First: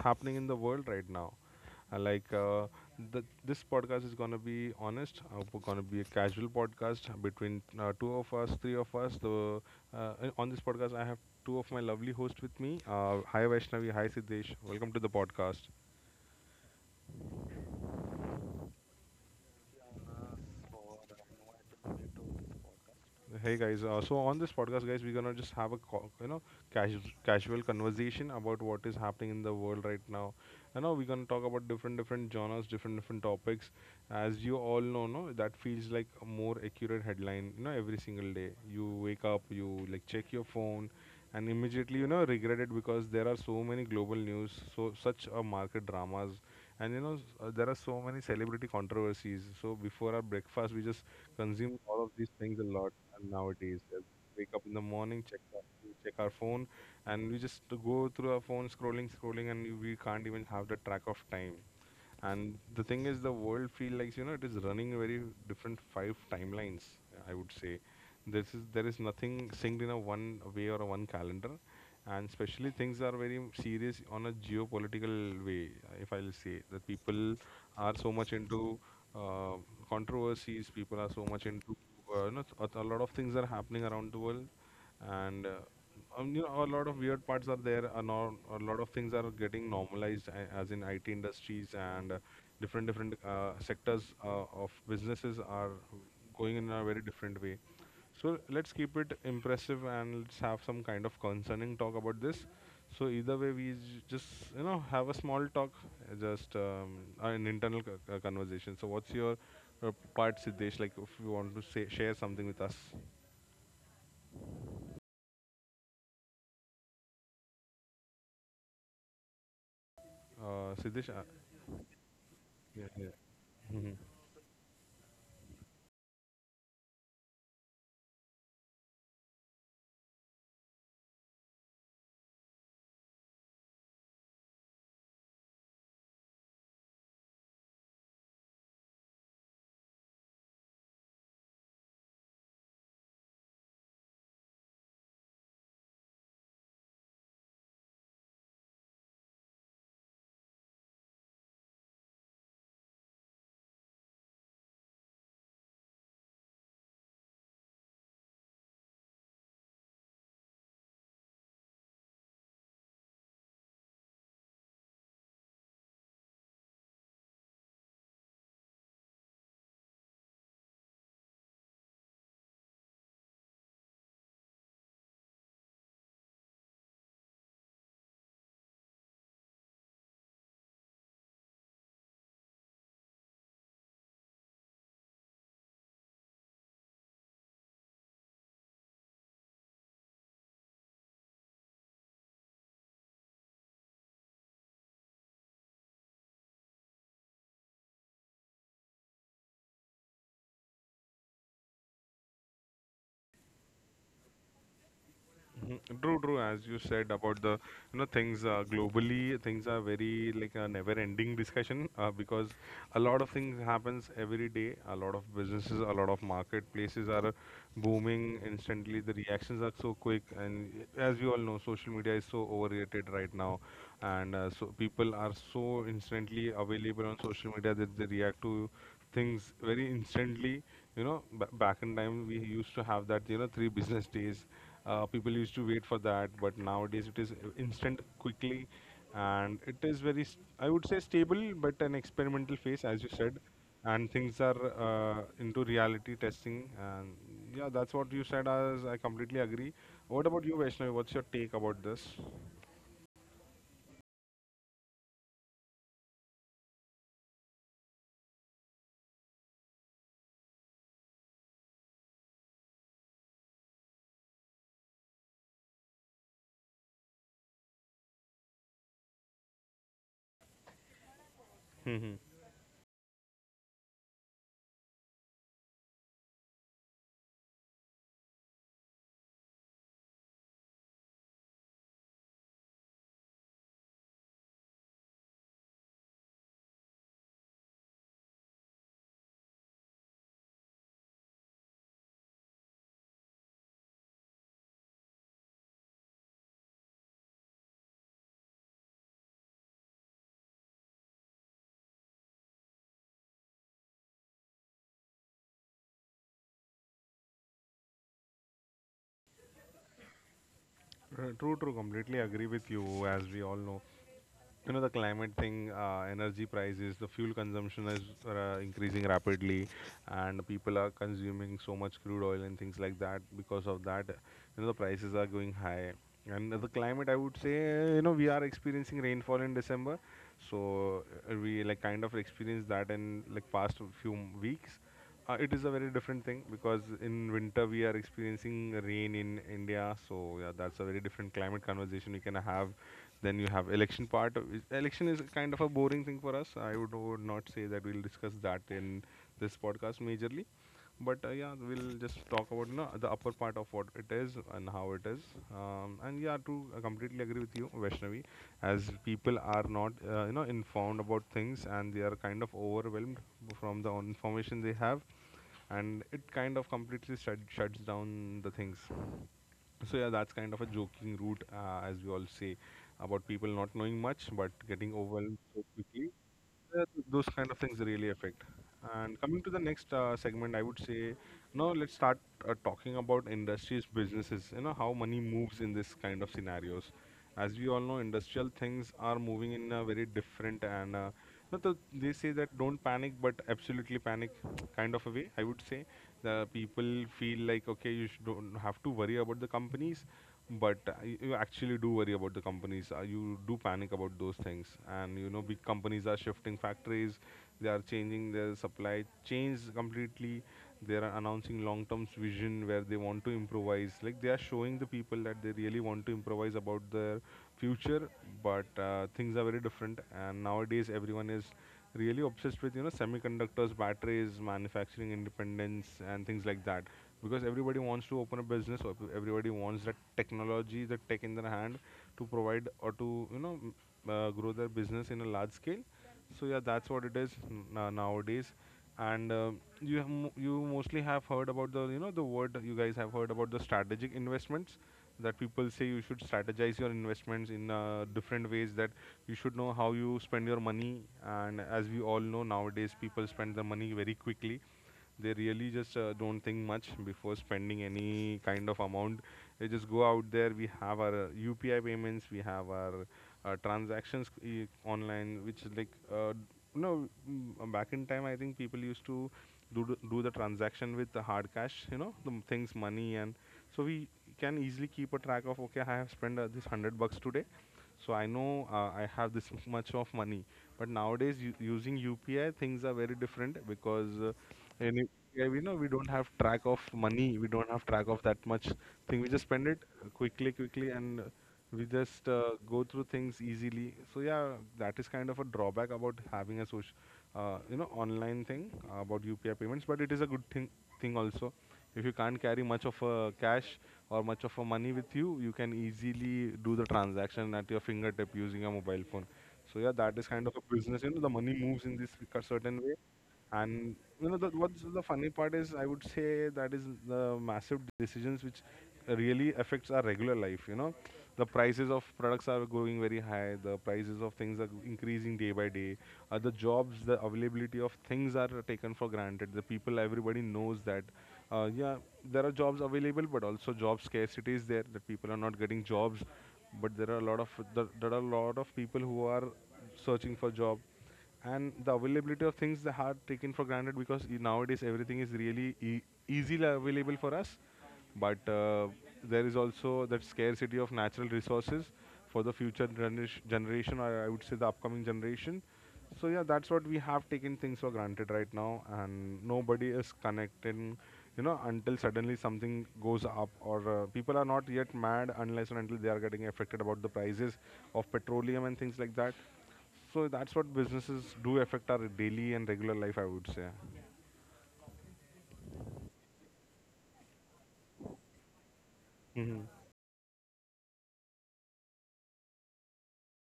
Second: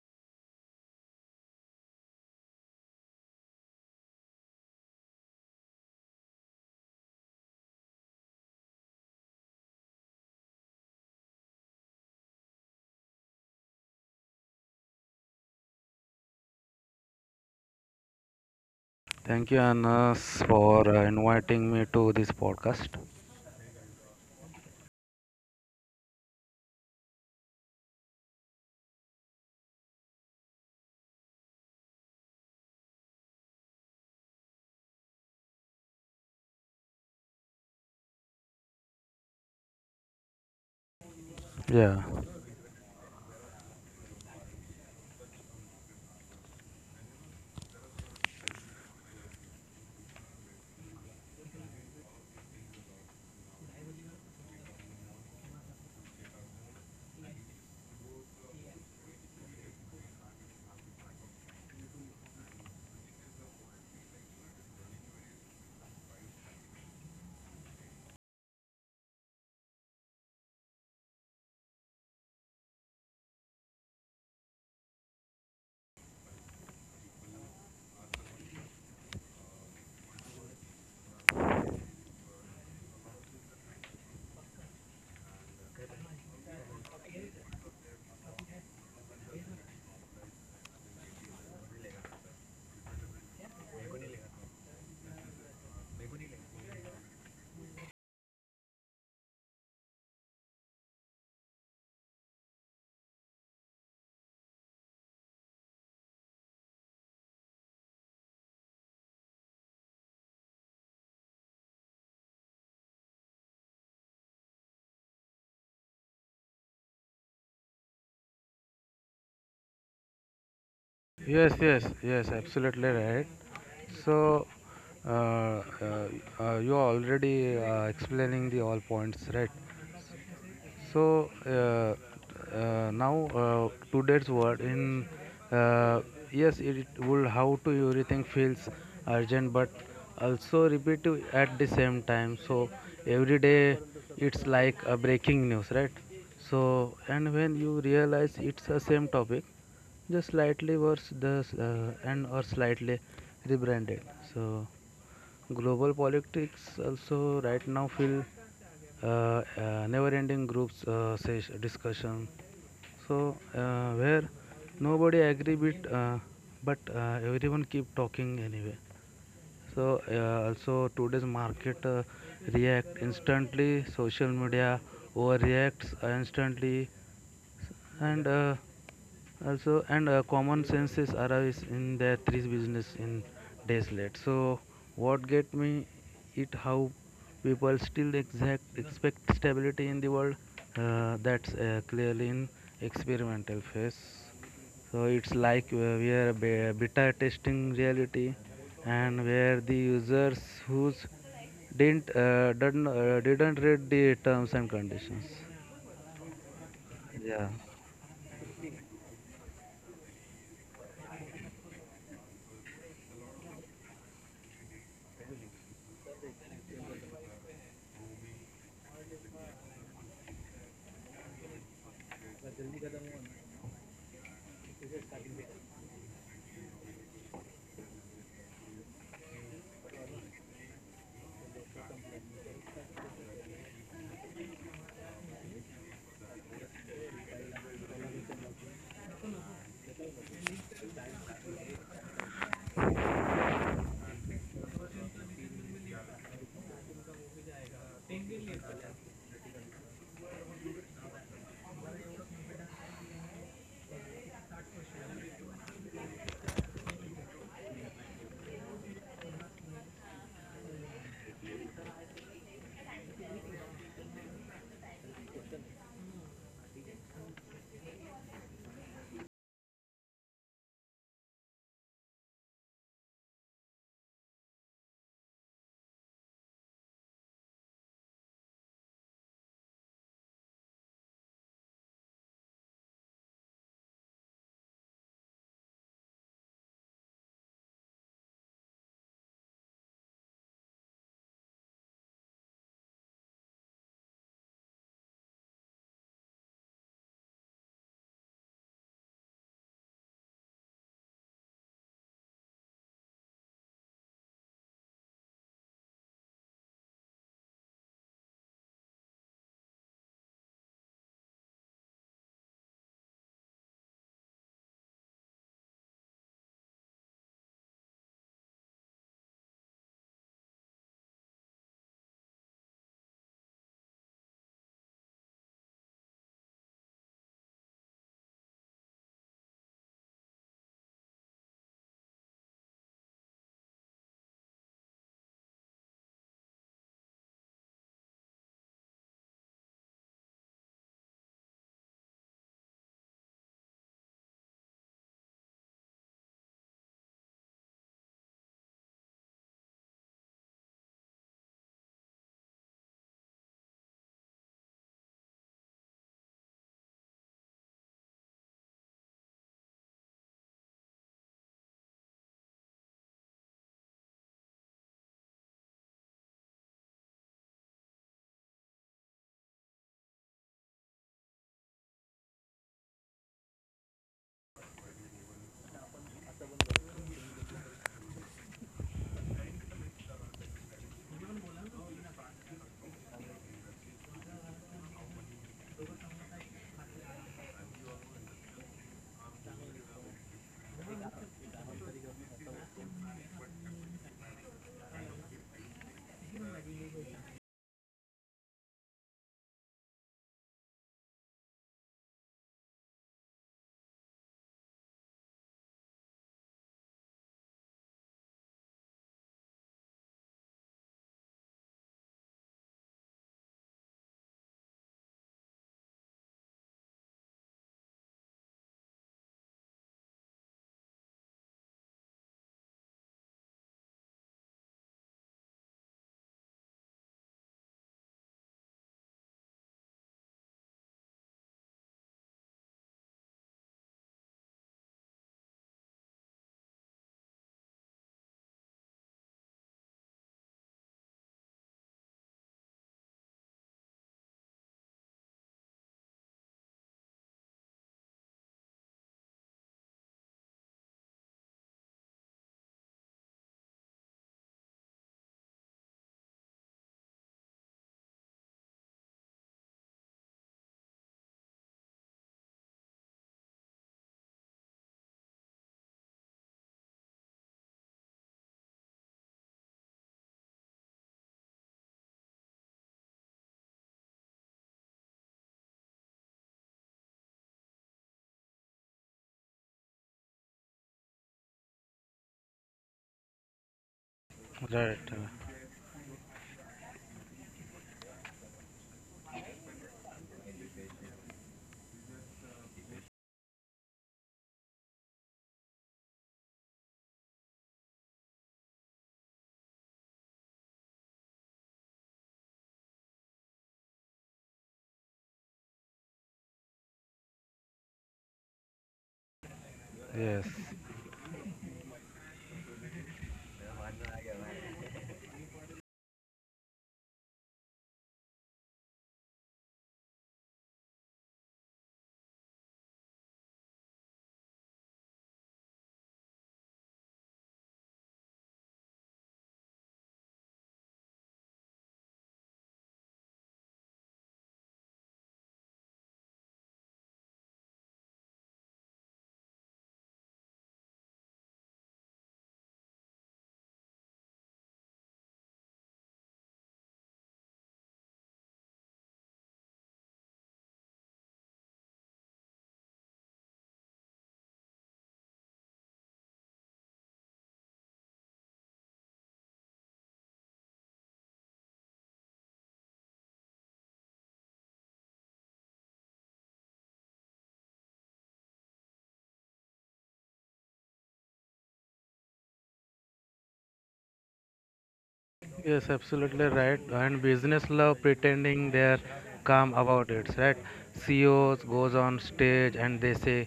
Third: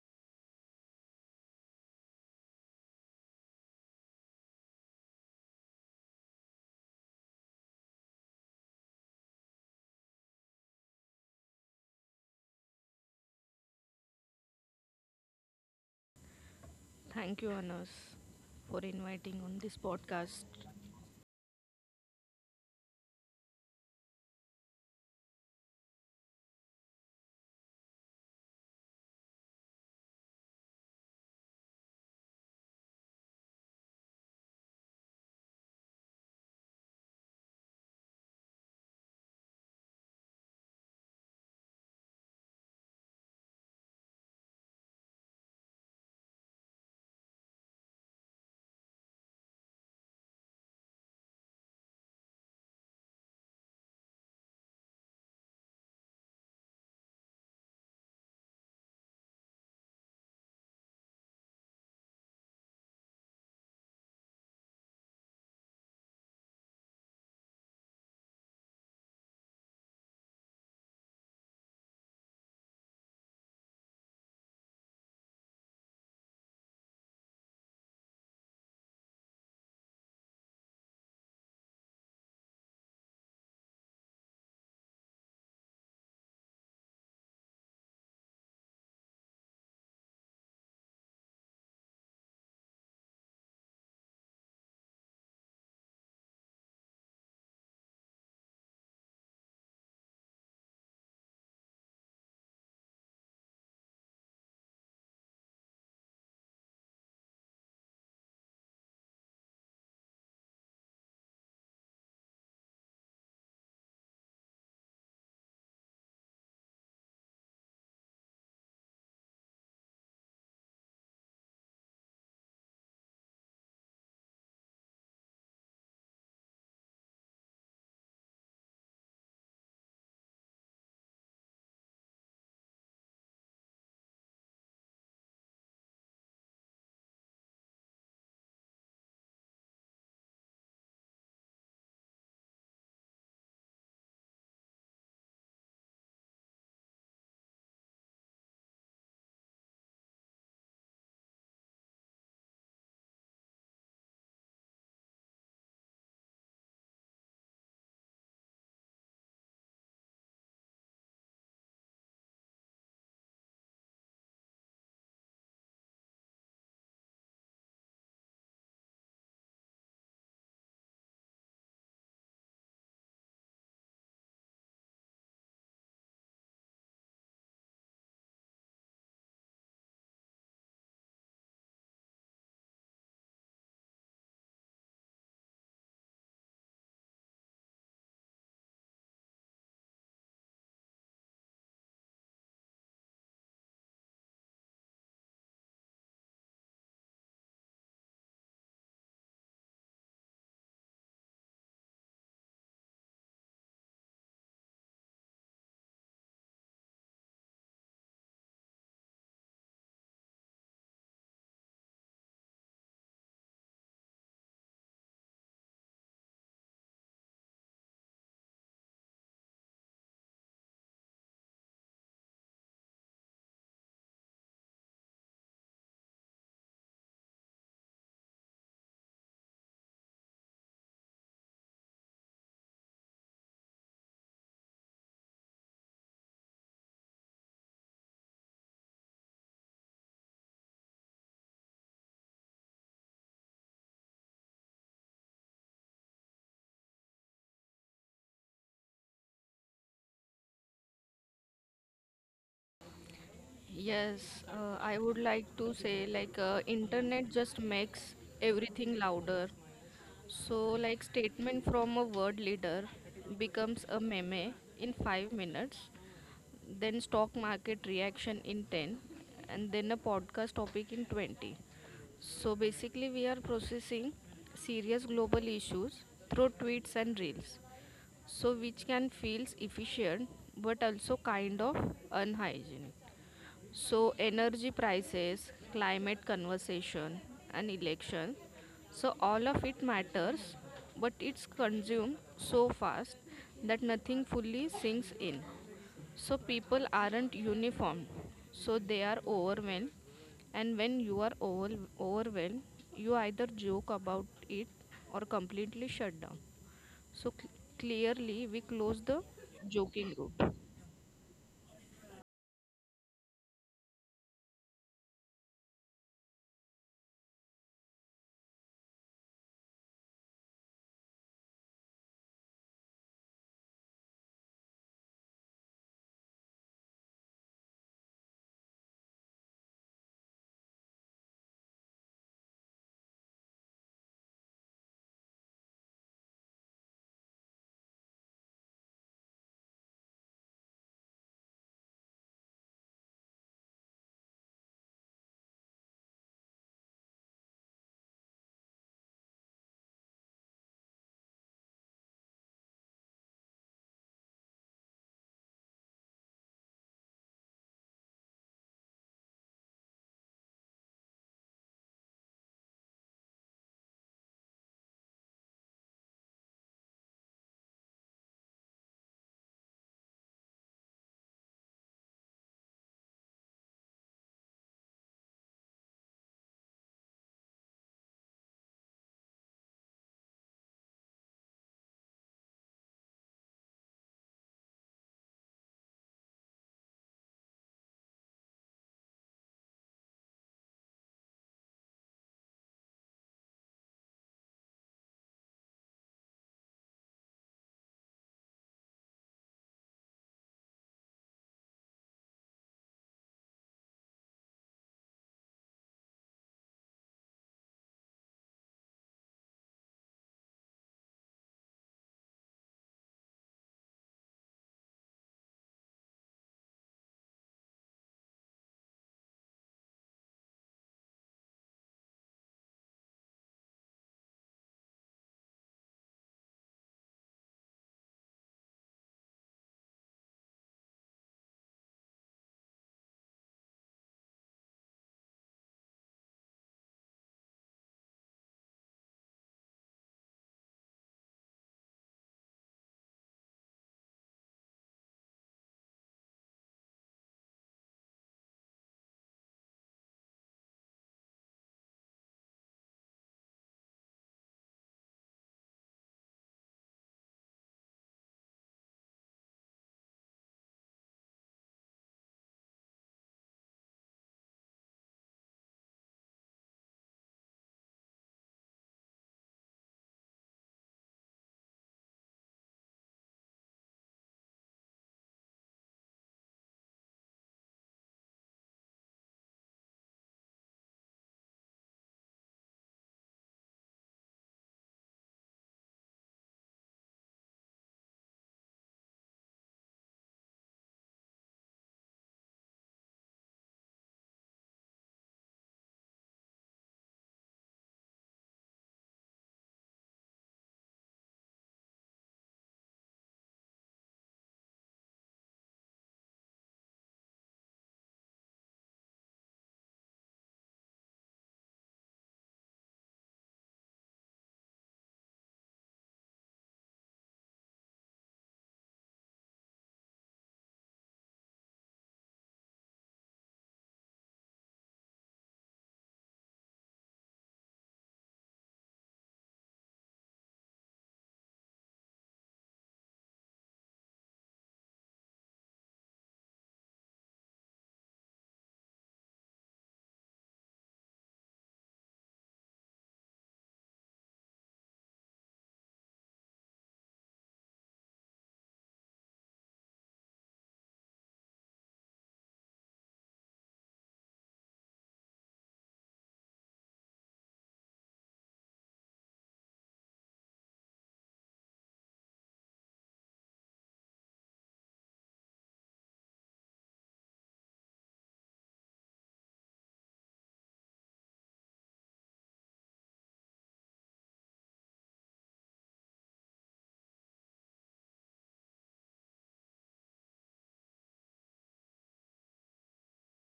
happening in the world right now. Uh, like, uh, this podcast is going to be honest. We're going to be a casual podcast between two of us, three of us. The On this podcast, I have two of my lovely hosts with me. Hi, Vaishnavi. Hi, Siddesh. Welcome to the podcast. Thank you, Anas, for inviting Thank on you, this Anas, podcast. for inviting me to this podcast. Hey guys, so on this podcast, guys, we're gonna just have a casual conversation about what is happening in the world right now. You know, we're gonna talk about different genres, different topics. As you all know, no, that feels like a more accurate headline. You know, every single day you wake up, you like check your phone, and immediately Yeah. Regret it because there are so many global news, so such a market dramas. And you know, there are so many celebrity controversies. So before our breakfast, we just consume all of these things a lot and nowadays, wake up in the morning, check our phone, and we just go through our phone scrolling, scrolling, and we can't even have the track of time, and the thing is the world feel like, it is running very different five timelines, I would say. This is There is nothing synced in a one way or a one calendar, and especially things are very serious on a geopolitical way. If I'll say that people are so much into uh, controversies, people are so much into a lot of things are happening around the world, and a lot of weird parts are there, a, no, a lot of things are getting normalized as in IT industries, and different sectors of businesses are going in a very different way. So let's keep it impressive and let's have some kind of concerning talk about this. So either way, we just have a small talk, just an internal conversation. So what's your part, Siddesh, like if you want to say share something with us, Siddesh. Yes, yes, yes, Yeah, absolutely yeah. right. Mhm, So, uh, uh, you are already explaining the all points, right? So now today's world in uh, yes it will how to everything feels urgent but also repetitive at the same time. So every day it's like a breaking news, right? So and when you realize it's the same topic, just slightly worse the and or slightly rebranded. So global politics also right now feel never-ending groups sesh- discussion. So where nobody agree with, but everyone keep talking anyway. So also today's market react instantly. Social media overreacts instantly and also and common senses arise in their three business in days late. So what get me, it how people still exact expect stability in the world. That's clearly in experimental phase. So it's like we are beta testing reality, and where the users who's didn't read the terms and conditions. mhm. True, true. As you said about the, Yeah. you know, things globally, things are very like a never-ending discussion, because a lot of things happens every day. A lot of businesses, a lot of marketplaces are booming instantly. The reactions are so quick, and as we all know, social media is so overrated right now, and so people are so instantly available on social media that they react to things very instantly. You know, back in time we used to have that. You know, three business days. People used to wait for that, but nowadays it is instant, quickly, and it is very, I would say stable, but an experimental phase, as you said, and things are into reality testing. And yeah, that's what you said. As I completely agree. What about you, Vaishnavi? What's your take about this? Yes, I would like to say internet just makes everything louder. So like statement from a world leader becomes a meme in 5 minutes, then stock market reaction in 10, and then a podcast topic in 20. Hmm. So basically we are processing serious global issues through tweets and reels, so which can feels efficient but also kind of unhygienic. So energy prices, climate conversation, and election, so all of it matters, but it's consumed so fast that nothing fully sinks in. So people aren't uniform, so they are overwhelmed, and when you are overwhelmed, you either joke about it or completely shut down. So clearly, we close the joking group. True, true. Completely agree with you. As we all know, you know the climate thing, energy prices, the fuel consumption is increasing rapidly, and people are consuming so much crude oil and things like that, because of that, you know, the prices are going high. And the climate, I would say, you know, we are experiencing rainfall in December. So we like kind of experienced that in like past few weeks. It is a very different thing because in winter we are experiencing rain in India, so yeah, that's a very different climate conversation we can have. Then you have election part. Election is kind of a boring thing for us. Would not say that we'll discuss that in this podcast majorly. But yeah, we'll just talk about, you know, the upper part of what it is and how it is. And yeah, to completely agree with you, Vaishnavi, as people are not informed about things, and they are kind of overwhelmed from the information they have, and it kind of completely shuts down the things. So yeah, that's kind of a joking route, as we all say, about people not knowing much but getting overwhelmed so quickly. Yeah, those kind of things really affect. And coming to the next segment, I would say, now let's start talking about industries, businesses. You know how money moves in this kind of scenarios. As we all know, industrial things are moving in a very different and not the, they say that don't panic, but absolutely panic kind of a way. I would say the people feel like, okay, you should don't have to worry about the companies, but you actually do worry about the companies. You do panic about those things, and you know big companies are shifting factories, they are changing their supply chains completely. They are announcing long term vision where they want to improvise, like they are showing the people that they really want to improvise about their future, but things are very different, and nowadays everyone is really obsessed with, you know, semiconductors, batteries, manufacturing independence, and things like that, because everybody wants to open a business, or everybody wants that technology, the tech in their hand, to provide or to grow their business in a large scale. So yeah, that's what it is nowadays. And you have you mostly have heard about the, you know, the word, you guys have heard about the strategic investments, that people say you should strategize your investments in different ways, that you should know how you spend your money. And as we all know, nowadays people spend their money very quickly. They really just don't think much before spending any kind of amount. They just go out there. We have our UPI payments, we have our transactions online, which is like no, back in time, I think people used to do the transaction with the hard cash, you know, the things money, and so we can easily keep a track of, okay, I have spent this 100 bucks today, so I know I have this much of money. But nowadays, using UPI, things are very different because in Right. UPI, we know we don't have track of money. We don't have track of that much thing. We just spend it quickly, quickly, and we just go through things easily. So yeah, that is kind of a drawback about having a social, online thing about UPI payments. But it is a good thing also. If you can't carry much of a cash or much of a money with you, you can easily do the transaction at your fingertip using a mobile phone. So yeah, that is kind of Yes. a business. You know, the money moves in this certain way, and you know, the what's the funny part is, I would say, that is the massive decisions which really affects our regular life. You know, the prices of products are going very high. The prices of things are increasing day by day. The jobs, the availability of things are taken for granted. The people, everybody knows that. Yeah, there are jobs available, but also job scarcity is there. That people are not getting jobs, but there are a lot of people who are searching for job, and the availability of things, they are taken for granted, because nowadays everything is really easily available for us, but there is also that scarcity of natural resources for the future generation, or I would say the upcoming generation. So yeah, that's what we have taken things for granted right now, and nobody is connecting, you know, until suddenly something goes up, or people are not yet mad unless and until they are getting affected about the prices of petroleum and things like that. So that's what businesses do affect our daily and regular life, I would say. Yes, absolutely right. And business love pretending they're Hmm. calm about it, right? CEOs goes on stage and they say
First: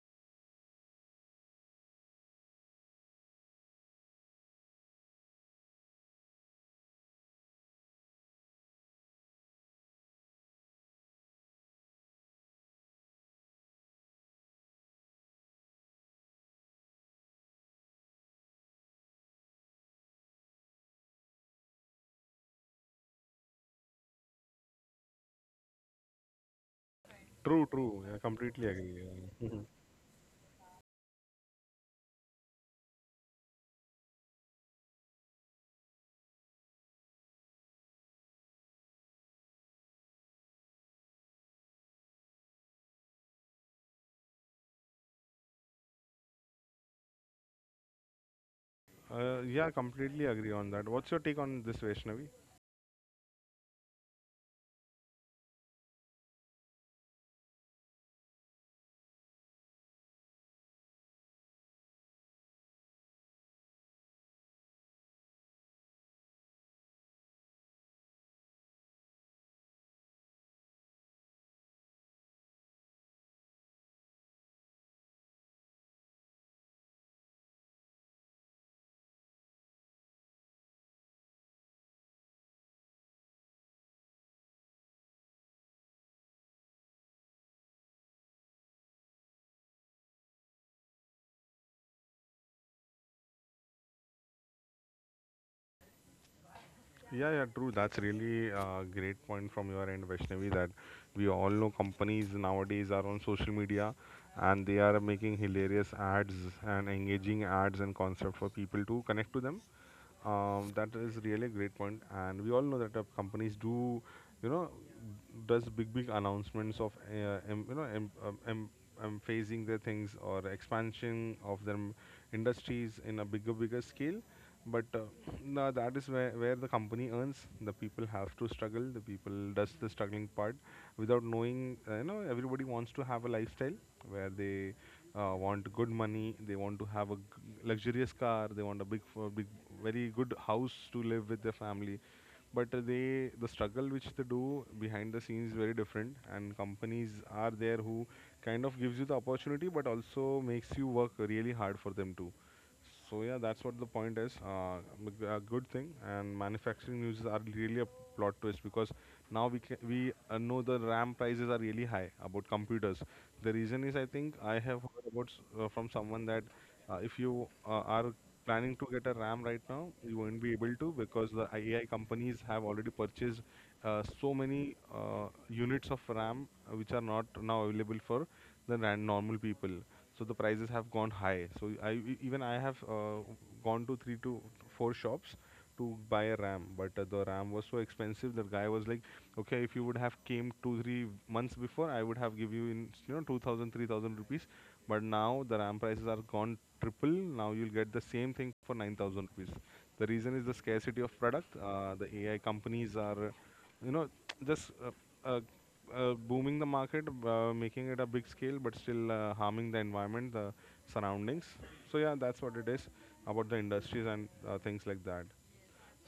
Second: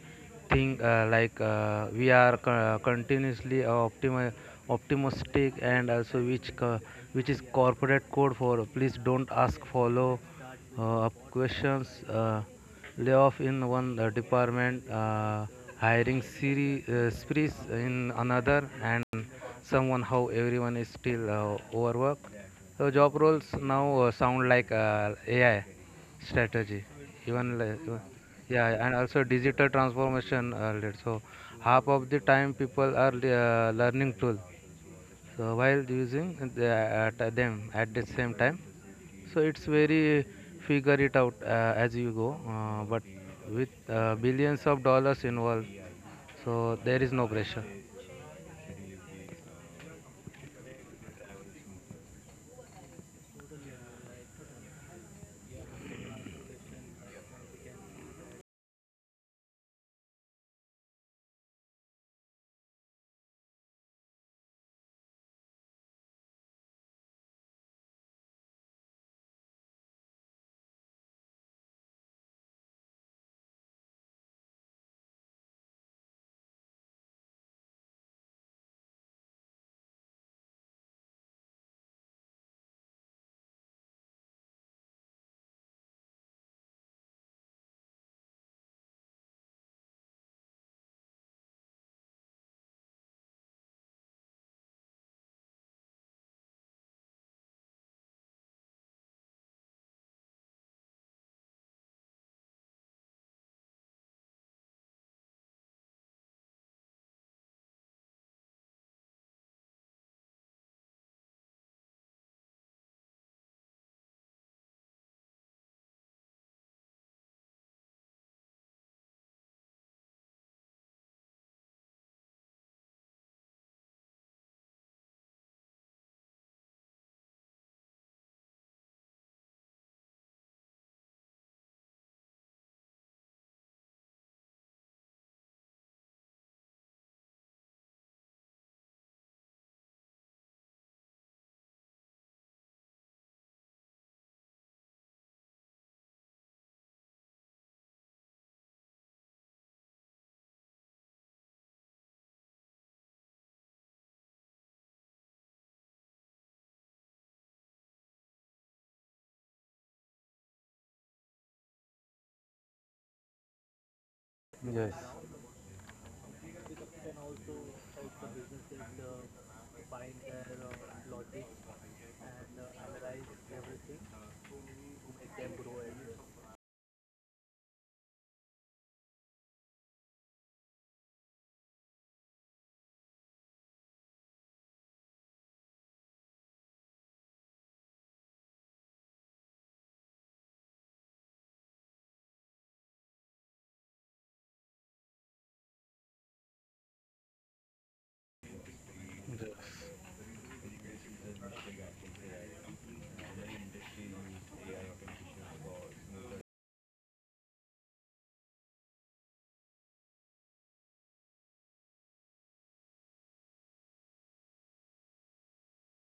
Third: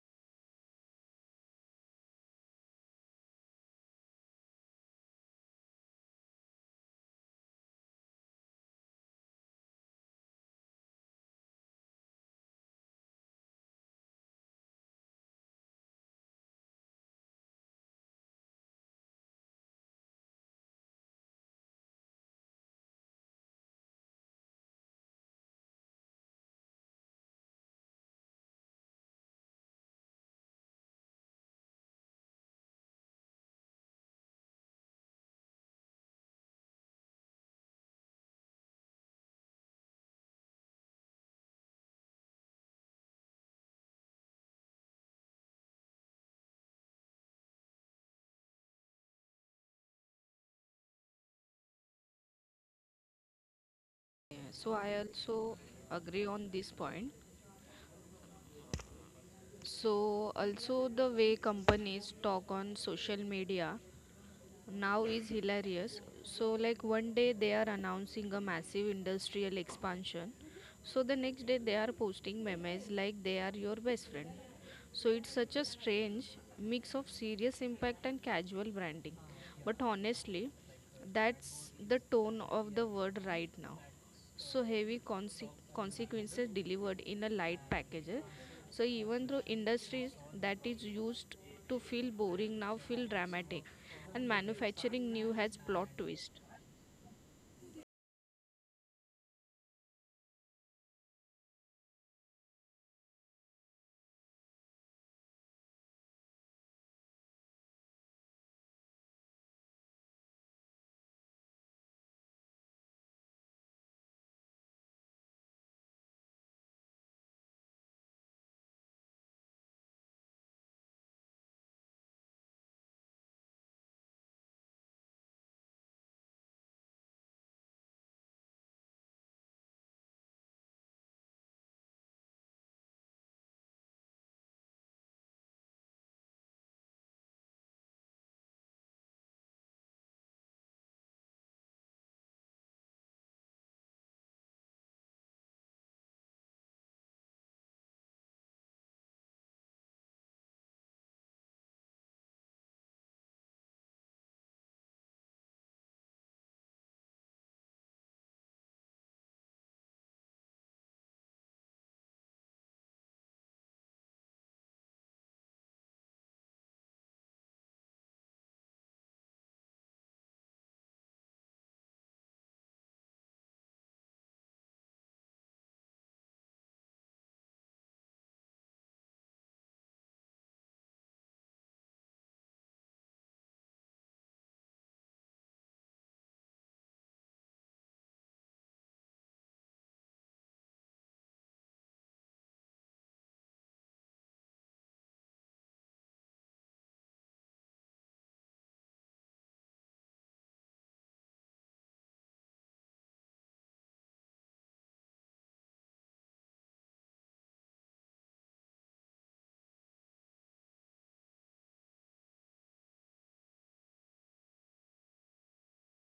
thing like we are continuously optimistic, and also which which is corporate code for please don't ask follow up questions. Layoff in one department, hiring sprees in another, and someone how everyone is still overworked. So job roles now sound like AI strategy, even True, li- even- true. Yeah, completely yeah, and agree. also Yeah. digital transformation. Lead. So half of the time people are learning tool. So while using the, at them at the same time, so it's very figure it out as you go. But with billions of dollars involved, so there is no pressure. Yeah, completely agree on that. What's your take on this, Vaishnavi? Yeah, so I also agree on this point. So also the way companies talk on social media now is hilarious. So like one day they are announcing a massive industrial expansion. So the next day they are posting memes like they are your best friend. So it's such a strange mix of serious impact and casual branding. But honestly, that's the tone of the word right now. So heavy consequences delivered in a light package, eh. So even though industries that is used to feel boring now feel dramatic, and manufacturing new has plot twist. Yeah, yeah, true. That's really a great point from your end, Vaishnavi, that we all know companies nowadays are on social media, and they are making hilarious ads and engaging ads and concept for people to connect to them. That is really a great point, and we all know that companies do, you know, does big announcements of em, you know em, em, em phasing their things or expansion of their industries in a bigger scale. But now that is where the company earns. The people have to struggle. The people does the struggling part without knowing. Everybody wants to have a lifestyle where they want good money. They want to have a luxurious car. They want a a big, very good house to live with their family. But the struggle which they do behind the scenes is very different. And companies are there who kind of gives you the opportunity, but also makes you work really hard for them too. So yeah, that's what the point is. A good thing, and manufacturing news are really a plot twist because now we ca we know the RAM prices are really high about computers. The reason is I think I have Yes. heard about from someone that if you are planning to get a RAM right now, you won't be able to because the AI companies have already purchased so many uh, units of RAM which are not now available for the normal people. So the prices have gone high. So even I have gone to three to four shops to buy a ram, but the ram was so expensive. The guy was like, "Okay, if you would have came 2 or 3 months before, I would have give you in two thousand three thousand rupees, but now the ram prices are gone triple. Now you'll get the same thing for 9,000 rupees." The reason is the scarcity of product. The AI companies are you know just uh, booming the market, making it a big scale but still harming the environment, the surroundings. So yeah, that's what it is about the industries and things like that.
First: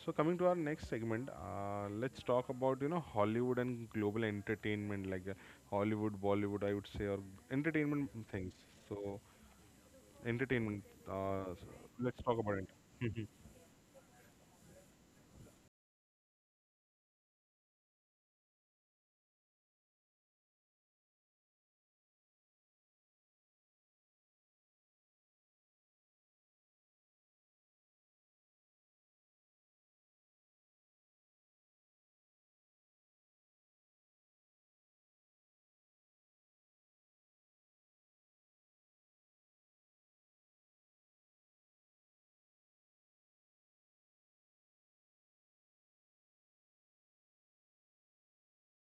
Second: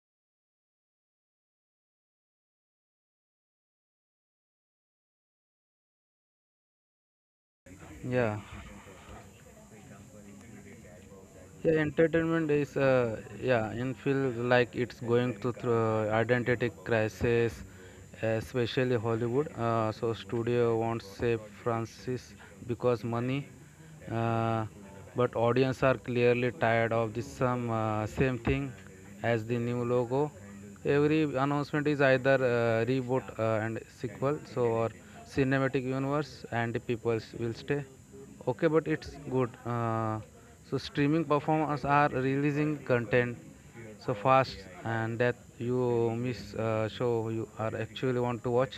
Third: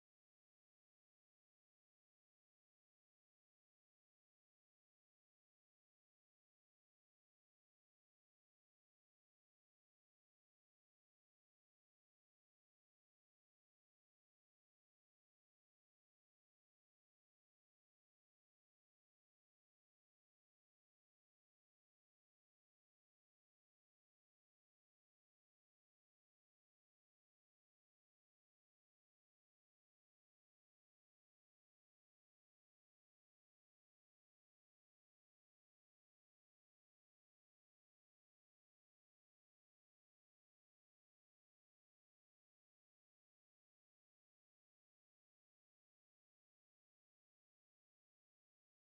So coming to our next segment, let's talk about Hollywood and global entertainment, like Hollywood, Bollywood, I would say, or entertainment Yeah, things. So entertainment. Uh, s- yeah. let's talk Entertainment about. is yeah, and feel like it's going to through identity crisis, especially Hollywood. So studio wants say Francis because money, uh, but audience are clearly tired of this some same thing as the new logo. Every announcement is either reboot and sequel, so or cinematic universe, and people will stay. Okay, but it's good. So streaming performers are releasing content so fast, and that you miss show you are actually want to watch.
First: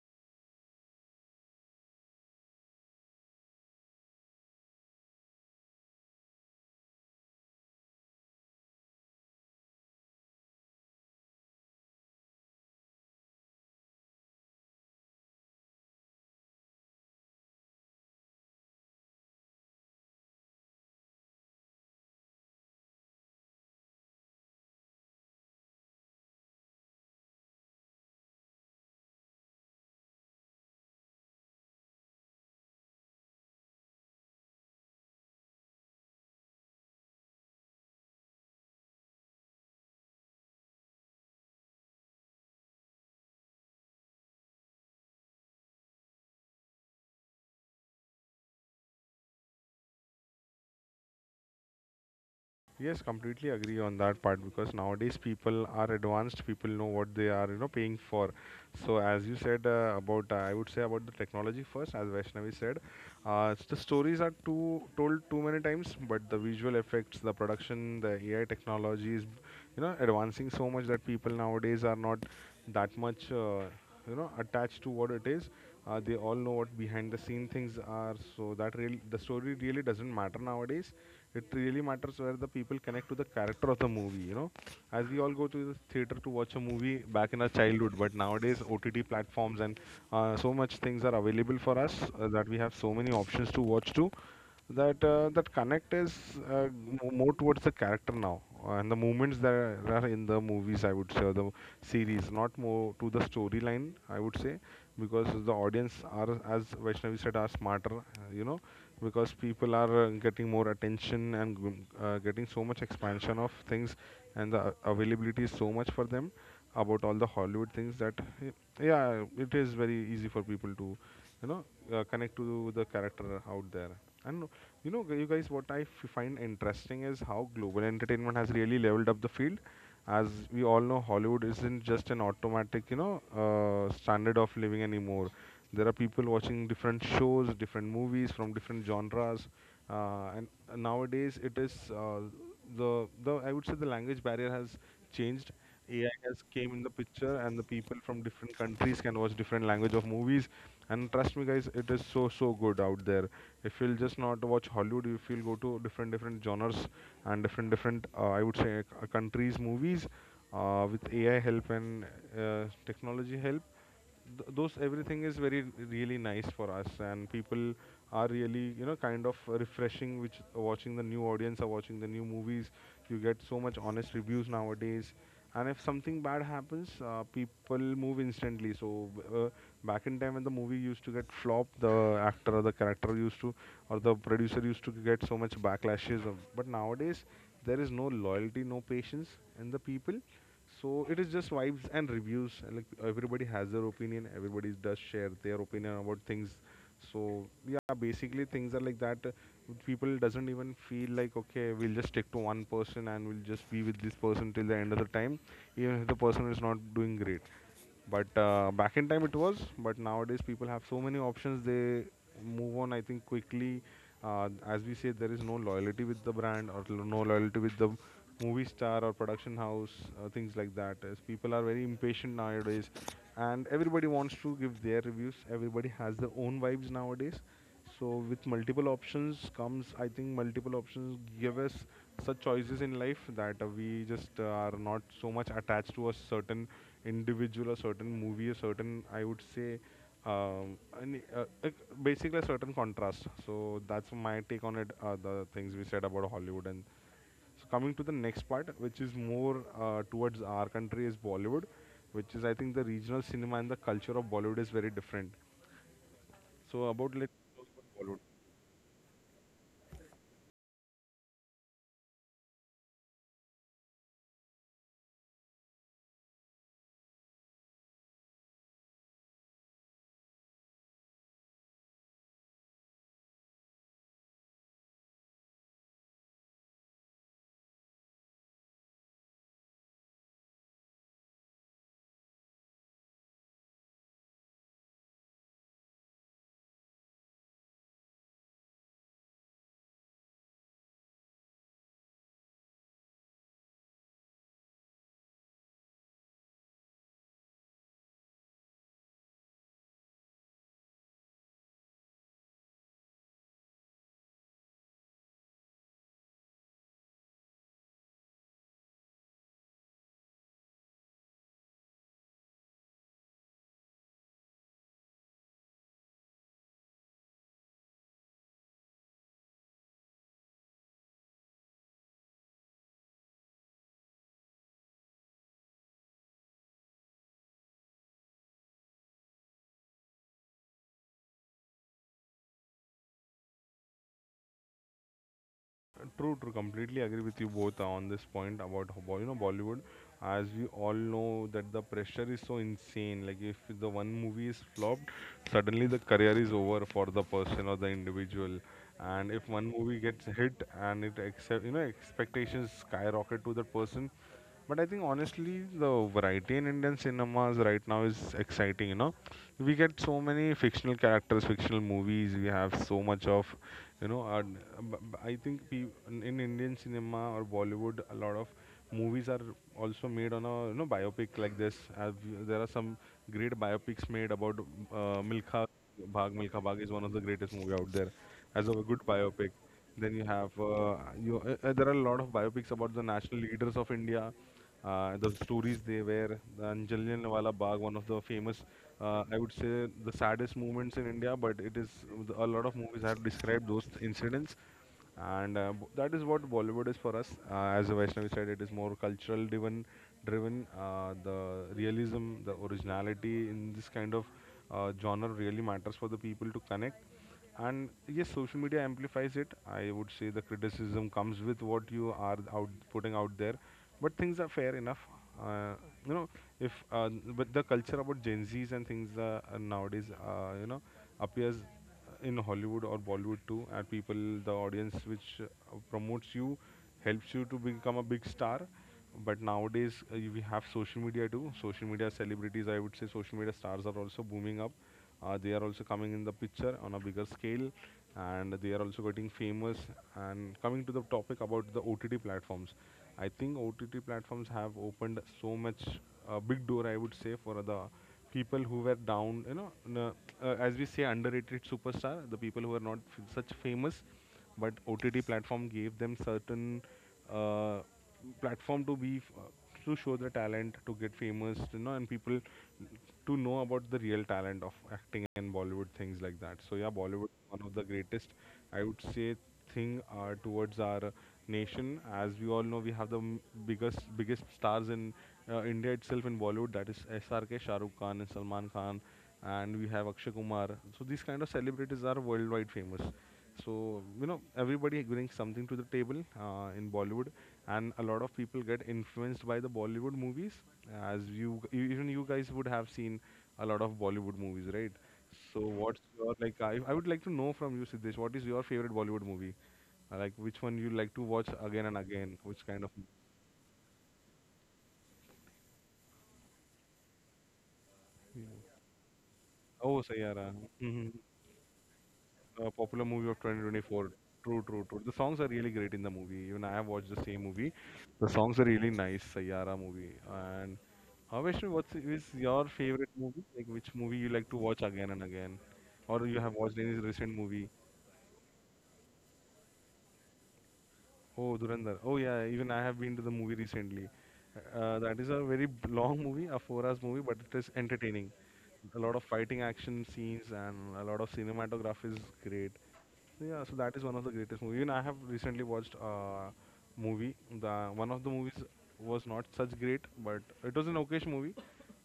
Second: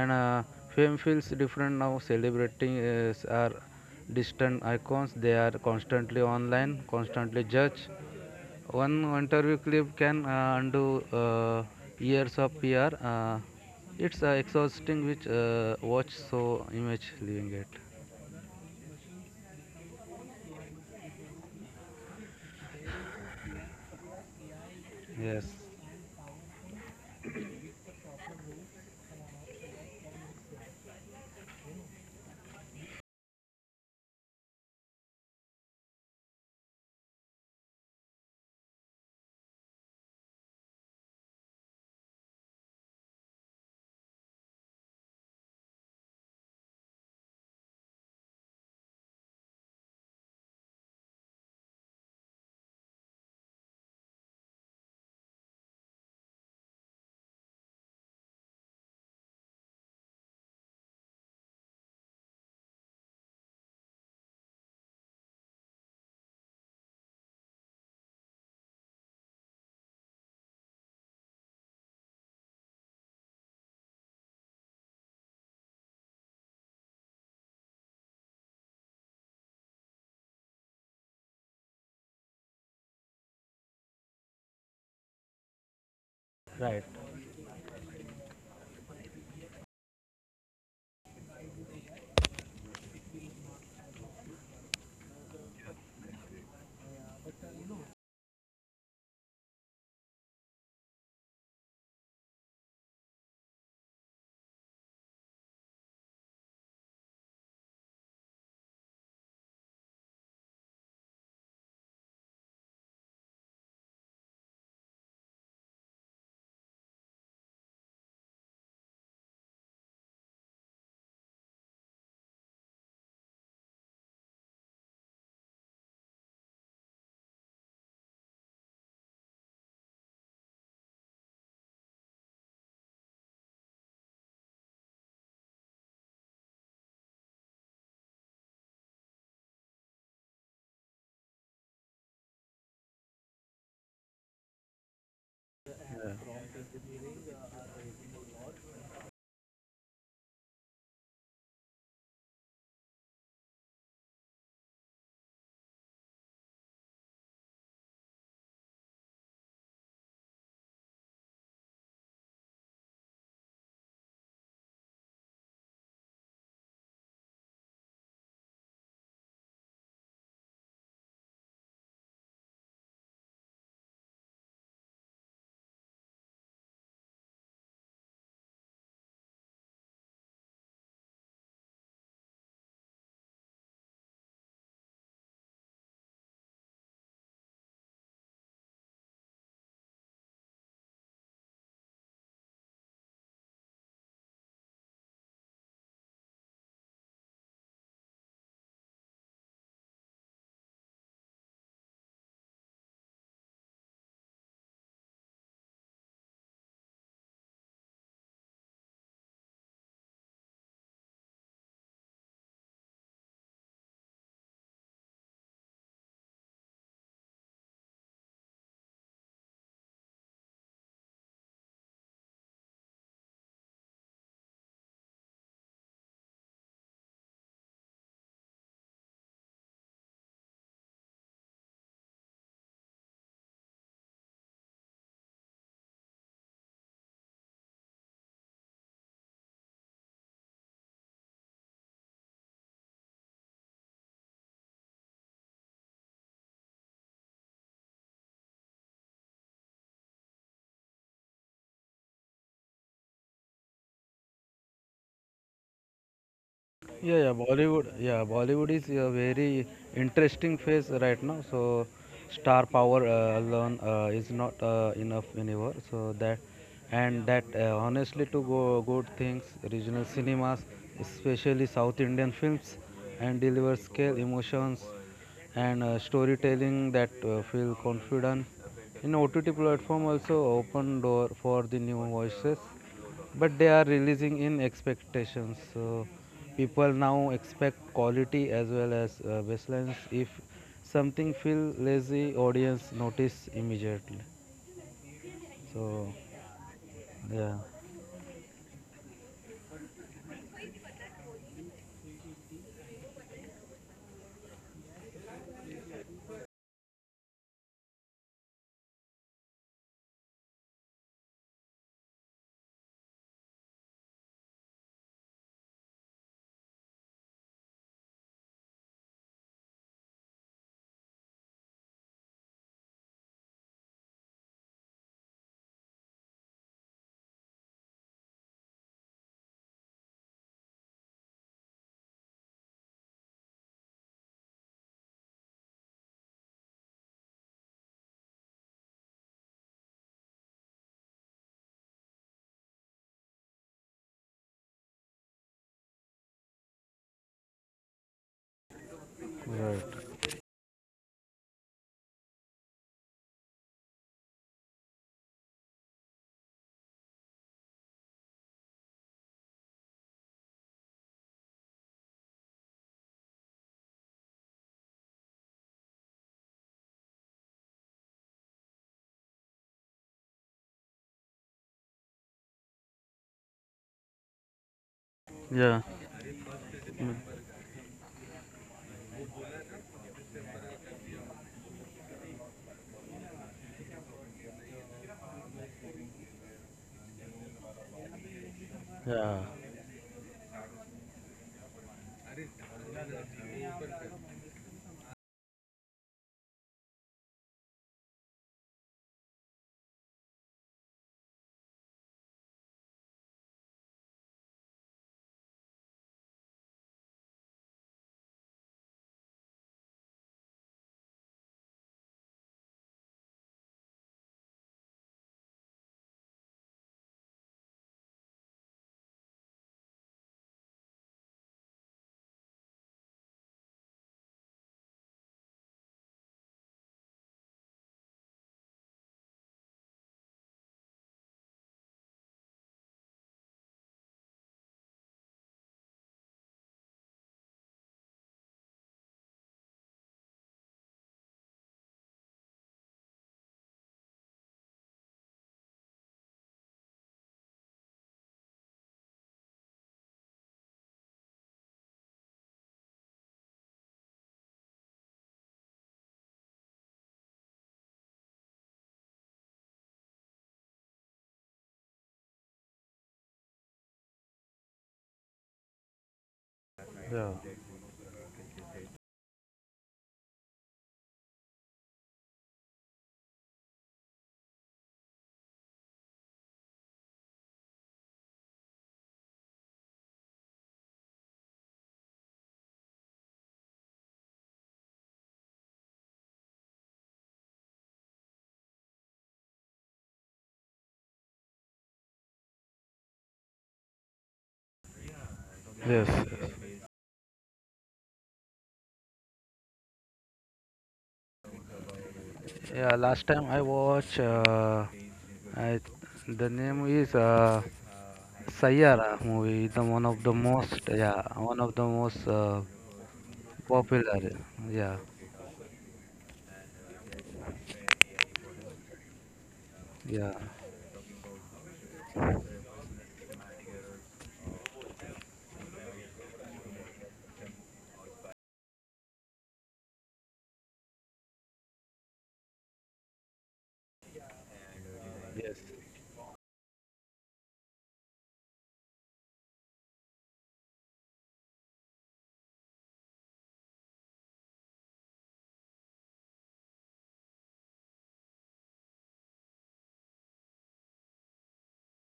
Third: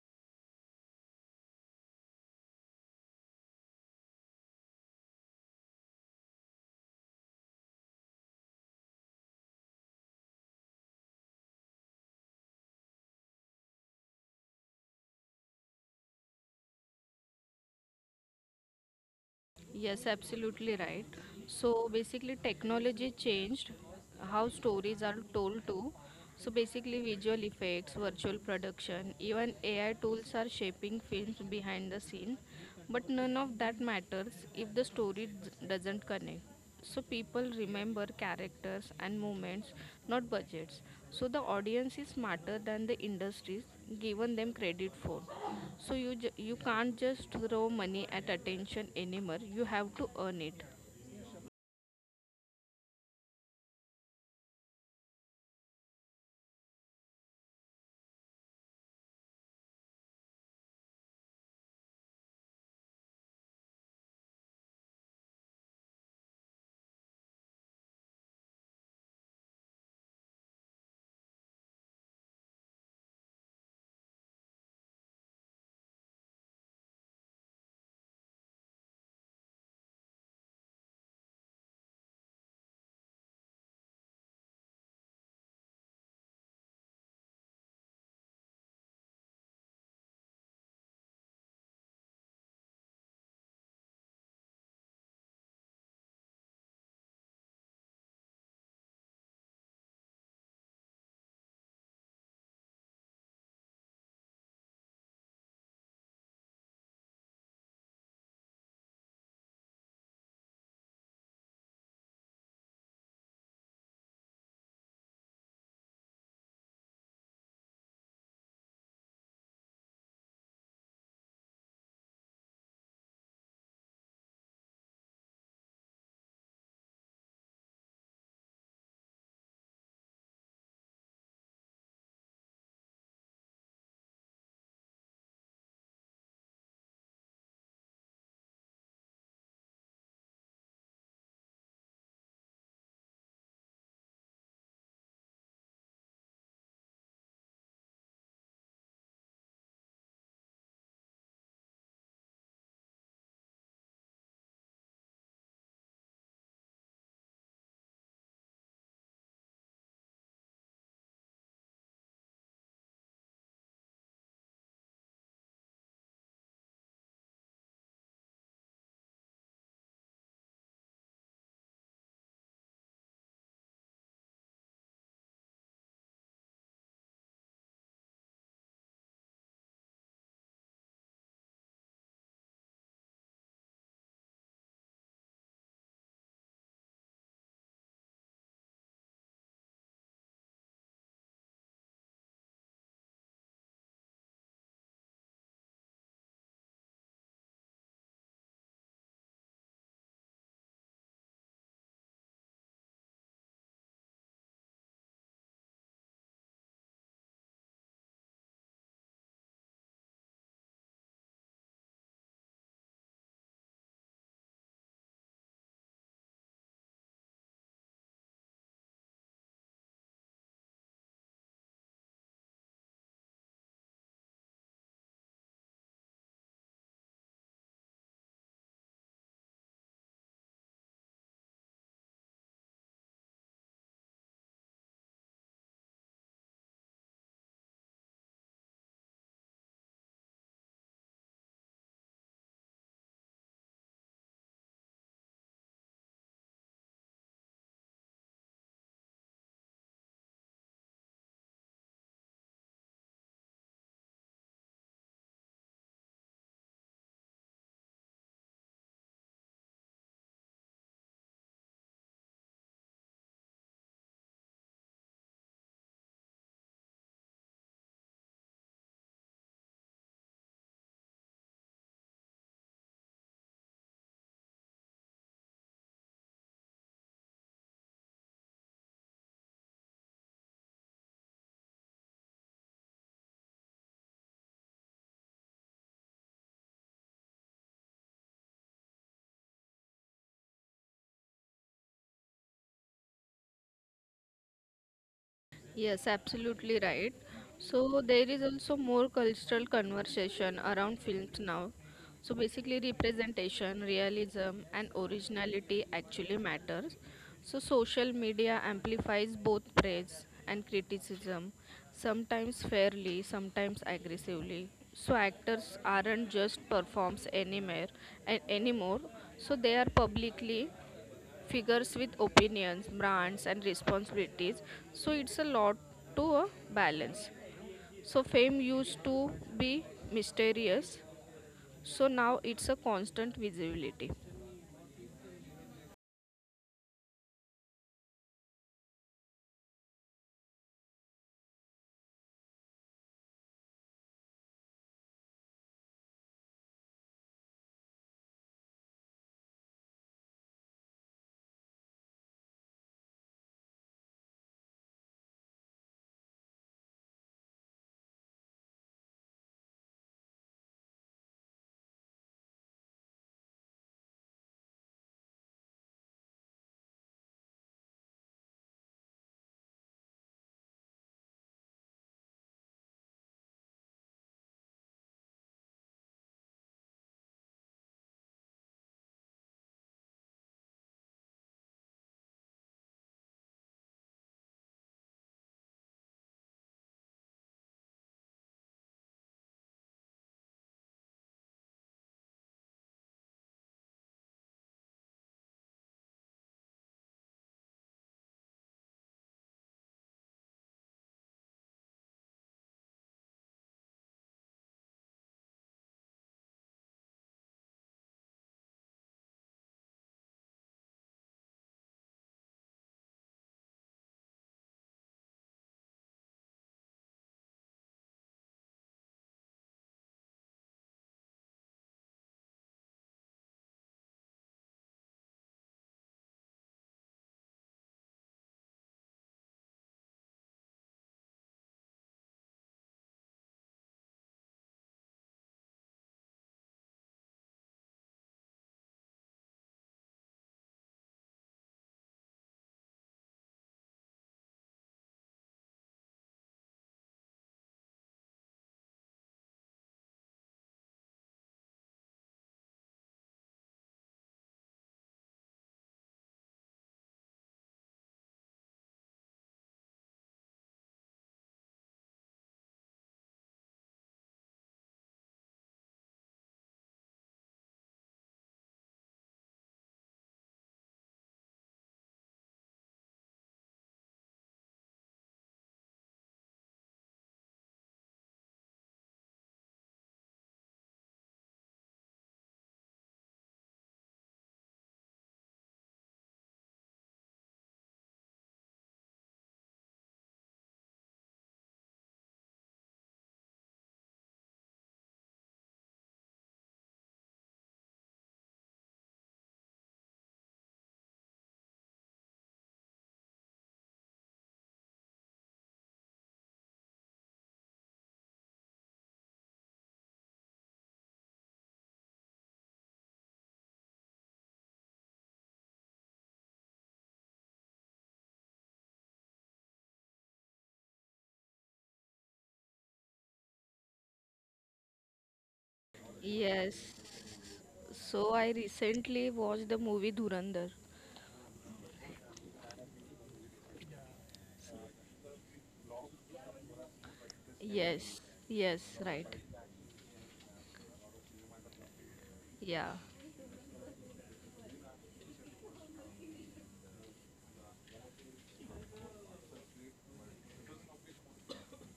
And fame feels different now. Celebrating is are distant icons. They are constantly online, constantly judged. One interview clip can undo years of PR. It's exhausting which watch so image leaving it. Yes, absolutely right. So basically, technology changed how stories are Yes, told too. So basically, visual effects, virtual production, even AI tools are shaping films behind the scene. But none of that matters if the story doesn't connect, so people remember characters and moments, not budgets. So the audience is smarter than the industries given them credit for. So you you can't just throw money at attention anymore, you have to earn it. Yes, completely agree on that part because nowadays people are advanced, people know what they are, paying for. So as you said I would say about the technology first, as Vaishnavi said, the stories are too told too many times, but the visual effects, the production, the AI technologies, advancing so much that people nowadays are not that much attached to what it is. They all know what behind the scene things are, so that real the story really doesn't matter nowadays. It really matters where the people connect to the character of the movie, you know, as we all go to the theater to watch a right. movie back in our childhood. But nowadays OTT platforms and so much things are available for us, that we have so many options to watch to, that connect is uh, more towards the character now, and the movements that are in the movies, I would say, or the series, not more to the storyline, I would say, because the audience are, as Vaishnavi said, are smarter, because people are getting more attention and getting so much expansion of things, and the availability is so much for them about all the Hollywood things that y- yeah, it is very easy for people to you know connect to the character out there. And you know, you guys, what I find interesting is how global entertainment has really leveled up the field. As we all know, Hollywood isn't just an automatic, standard of living anymore. There are people watching different shows, different movies from different genres, and nowadays it is the I would say the language barrier has changed. AI has came in the picture, and the people from different countries can watch different language of movies. And trust me, guys, it is so so good out there. If you'll just not watch Hollywood, if you'll go to different different genres and different different, I would say, countries movies, with AI help and uh, technology help, those everything is very really nice for us, and people are really, you know, kind of refreshing which watching the new audience are watching the new movies. You get so much honest reviews nowadays, and if something bad happens, people move instantly. So uh, back in time when the movie used to get flop, the actor or the character used to or the producer used to get so much backlashes of. But nowadays there is no loyalty, no patience in the people. So it is just vibes and reviews, and like everybody has their opinion, everybody does share their opinion about things. So yeah, basically things are like that. People doesn't even feel like okay, we'll just stick to one person and we'll just be with this person till the end of the time, even if the person is not doing great. But back in time it was, but nowadays people have so many options. They move on, I think, quickly. As we say, there is no loyalty with the brand or no loyalty with the movie star or production house, things like that. As people are very impatient nowadays, and everybody wants to give their reviews. Everybody has their own vibes nowadays. So with multiple options comes, I think multiple options give us such choices in life that we just are not so much attached to a certain individual, a certain movie, a certain, I would say, um, an, uh, uh, basically a certain contrast. So that's my take on it. The things we said about Hollywood, and so coming to the next part, which is more towards our country, is Bollywood, which is I think the regional cinema and the culture of Bollywood is very different. So Yeah, about yeah. let. Bollywood, yeah, Bollywood is a very interesting phase right now. So star power alone is not enough anymore. So that and that honestly to go good things, regional cinemas, especially South Indian films, and deliver scale emotions and storytelling that feel confident. In OTT platform also open door for the new voices, but they are releasing in expectations. So people now expect quality as well as baselines. If something feel lazy, audience notice immediately. So Yes, absolutely right. yeah, So there is also more cultural conversation around films now. So basically representation, realism, and originality actually matters. So social media amplifies both praise and criticism, sometimes fairly, sometimes aggressively. So actors aren't just performs anywhere and anymore. So they are publicly figures with opinions, brands, and responsibilities. So it's a lot to a balance. So fame used to be mysterious, so now it's a constant visibility. True, true. Completely agree with you both on this point about you know Bollywood. As we all know that the pressure is so insane. Like if the one movie is flopped, suddenly the career is over for the person or the individual. And if one right. movie gets hit and it accept you know expectations skyrocket to that person, but I think honestly, the variety in Indian cinemas right now is exciting. You know, we get so many fictional characters, fictional movies. We have so much of, you know, uh, b- I think in Indian cinema or Bollywood, a lot of movies are also made on a you know biopic like this. There are some great biopics made about Milkha Yeah, Bhag. Milkha Bhag is one of the greatest movie out there as a good biopic. Then you have you. There are a lot of biopics about the national leaders of India. The stories they were. The Jallianwala Bagh, one of the famous, yeah, I would say, the saddest moments in India. But it is a lot of movies have described those incidents, and that is what Bollywood is for us. As Vaishnavi said, it is more cultural driven. The realism, the originality in this kind of genre really matters for the people to connect. And yes, social media amplifies it. I would say the criticism comes with what you are out putting out there, but things are fair enough. Uh, you know if But the culture about gen z's and things nowadays uh, you know appears in Hollywood or Bollywood too, and people, the audience which promotes you helps you to become a big star. But nowadays we have social media too. Social media celebrities, I would say, social media stars are also booming up. They are also coming in the picture on a bigger scale, and they are also getting famous. And coming to the topic about the OTT platforms, I think OTT platforms have opened so much a big door, I would say, for the people who were down, as we say, underrated superstar, the people who were not such famous, but OTT platform gave them certain uh, platform to show the talent to get famous and people to know about the real talent of acting and Bollywood things like that. So yeah, yeah. Bollywood is one of the greatest, I would say, thing towards our nation. As we all know, we have the biggest stars in India itself, in Bollywood, that is SRK, Shahrukh Khan, and Salman Khan, and we have Akshay Kumar. So these kind of celebrities are worldwide famous. So everybody brings something to the table in Bollywood, and a lot of people get influenced by the Bollywood movies. As you even you guys would have seen a lot of Bollywood movies, right? So Yes. what's your, like, Yes. I would like to know from you, Siddesh, what is your favorite Bollywood movie? Like, which one you like to watch again and again, which kind Yeah. of movie? Last time I watch. I, the name is Sayyara movie is the one Oh, of the Sayara. most, Mm-hmm. yeah, one of the most A popular movie of 2024. popular. True, true, Yeah. true. The songs are really great in the movie. Even I have watched the same movie. The songs are really nice. Sayara movie. Yeah. And Vaishnavi, what's your favorite movie? Like, which movie you like to watch again and again, or you have watched any Yes. recent movie? So I recently watched the movie Dhurandhar. Oh, Durandar. Oh, yeah. Even I have been to the movie recently. That is a Yes. very long movie, a four-hours movie, but it is Yes. entertaining. A Yes, lot of right. fighting action scenes and a lot of cinematography is great. Yeah. So, yeah, so that is one of the greatest movies. Even I have recently watched a movie. The one of the movies was not such great, but it was an okay movie,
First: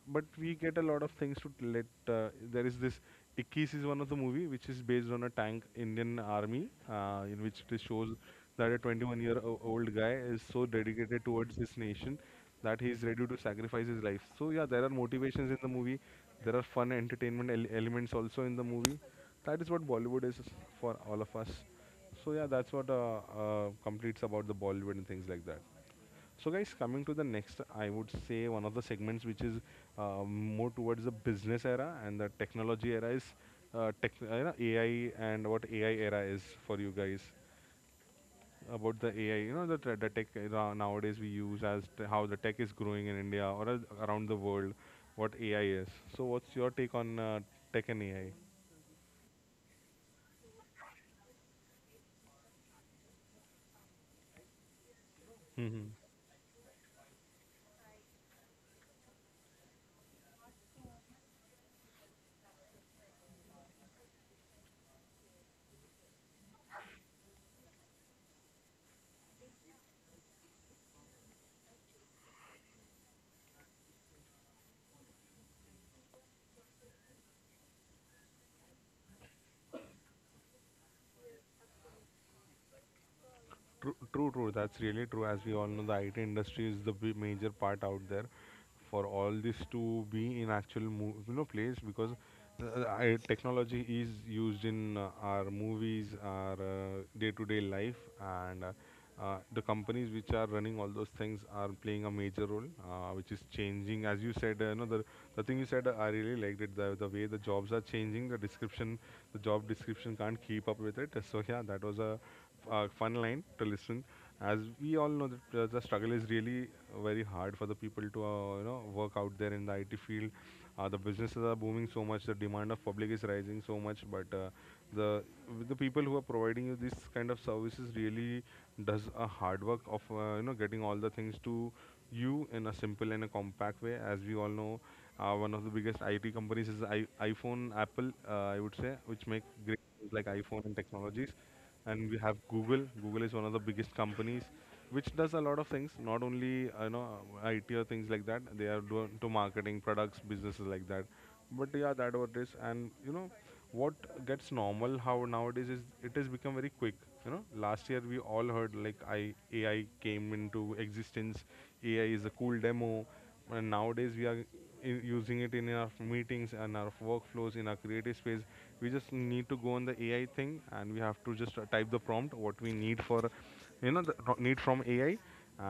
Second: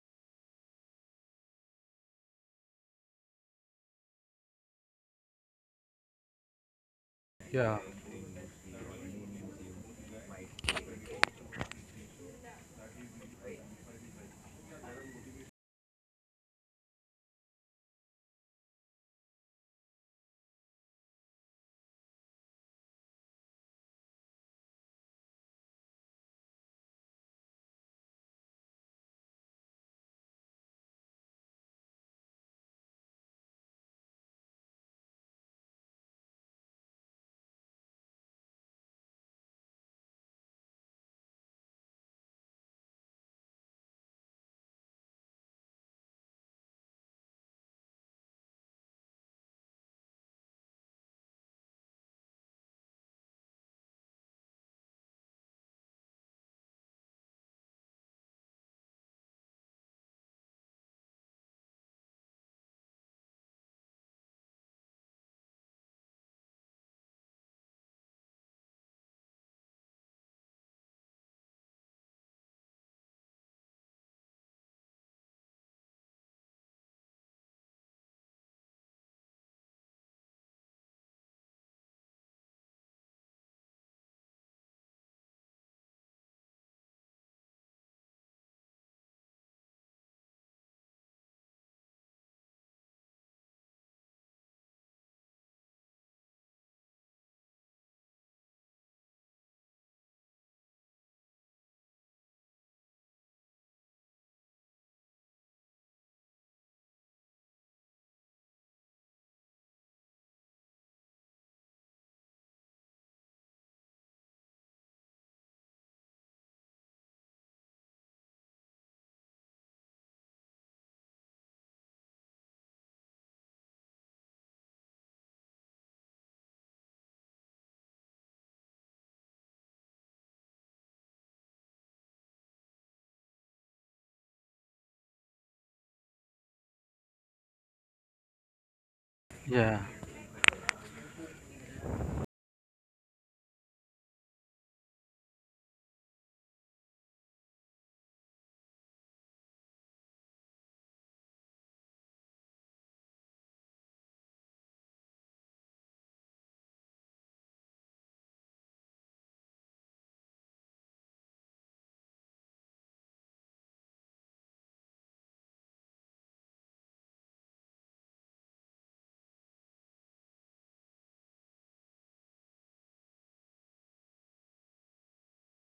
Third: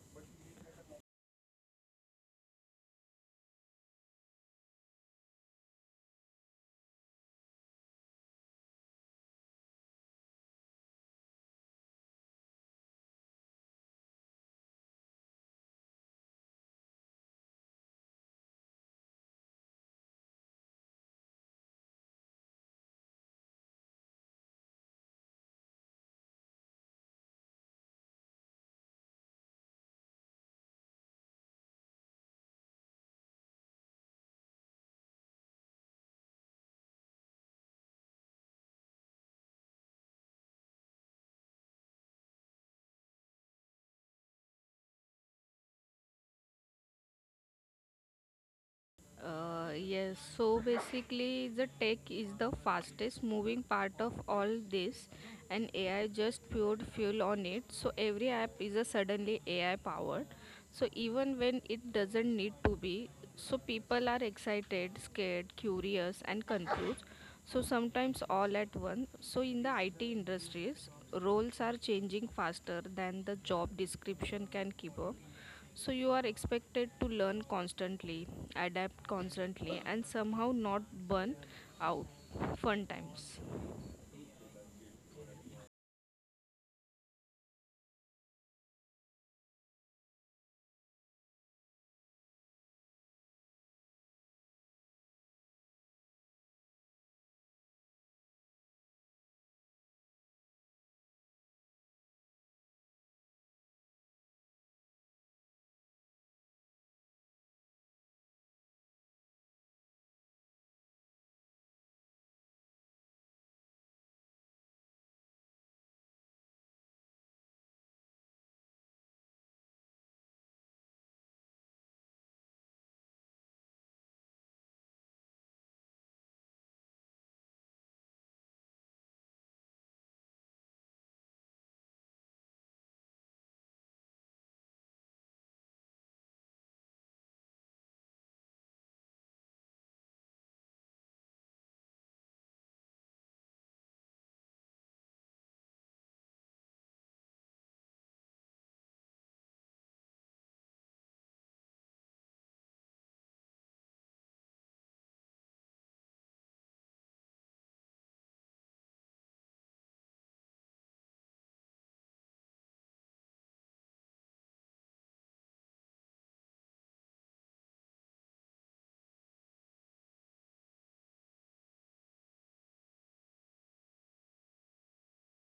but we get a lot of things to let. There is this Ikis is one of the movie which is based on a tank Indian army, in which Yeah. it shows that a 21 year old guy is so dedicated towards his nation that he is ready to sacrifice his life. So yeah, there are motivations in the movie. There are fun entertainment elements also in the movie. That is what Bollywood is for all of us. So yeah, that's what completes about the Bollywood and things like that. So, guys, coming to the next, I would say one of the segments which is more towards the business era and the technology era is AI, and what AI era is for you guys about the AI. You know, the tech era nowadays we use, how the tech is growing in India or around the world, what AI is. So, what's your take on tech and AI? Yes, so basically, the tech is the fastest moving part of all this, and Mm-hmm. AI just poured fuel on it. So every app is a suddenly AI powered. So even when it doesn't need to be, so people are excited, scared, curious, and confused. So sometimes all at once. So in the IT industries, roles are changing faster than the job description can keep up. So you are expected to learn constantly, adapt constantly, and somehow not burn out. Fun times. True, true, true. That's really true. As we all know, the IT industry is the major part out there for all this to be in actual place, because technology is used in our movies, our day-to-day life, and the companies which are running all those things are playing a major role, which is changing. As you said, the thing you said, I really liked it. The way the jobs are changing, the description, the job description can't keep up with it. So yeah, that was a fun line to listen, as we all know that the struggle is really very hard for the people to work out there in the IT field. The businesses are booming so much, the demand of public is rising so much, but the the people who are providing you this kind of services really does a hard work of getting all the things to you in a simple and a compact way. As we all know, one of the biggest IT companies is iPhone, Apple, I would say, which make Yeah. great things like iPhone and technologies, and we have Google. Google is one of the biggest companies, which does a lot of things, not only IT or things like that. They are doing to marketing products, businesses like that. But yeah, that what it is, and you know what gets normal how nowadays is, it has become very quick. You know, last year we all heard like I AI came into existence. AI is a cool demo, and nowadays we are using it in our meetings and our workflows in our creative space. We just need to go on the AI thing, and we have to just type the prompt what we need for, you know, need from AI,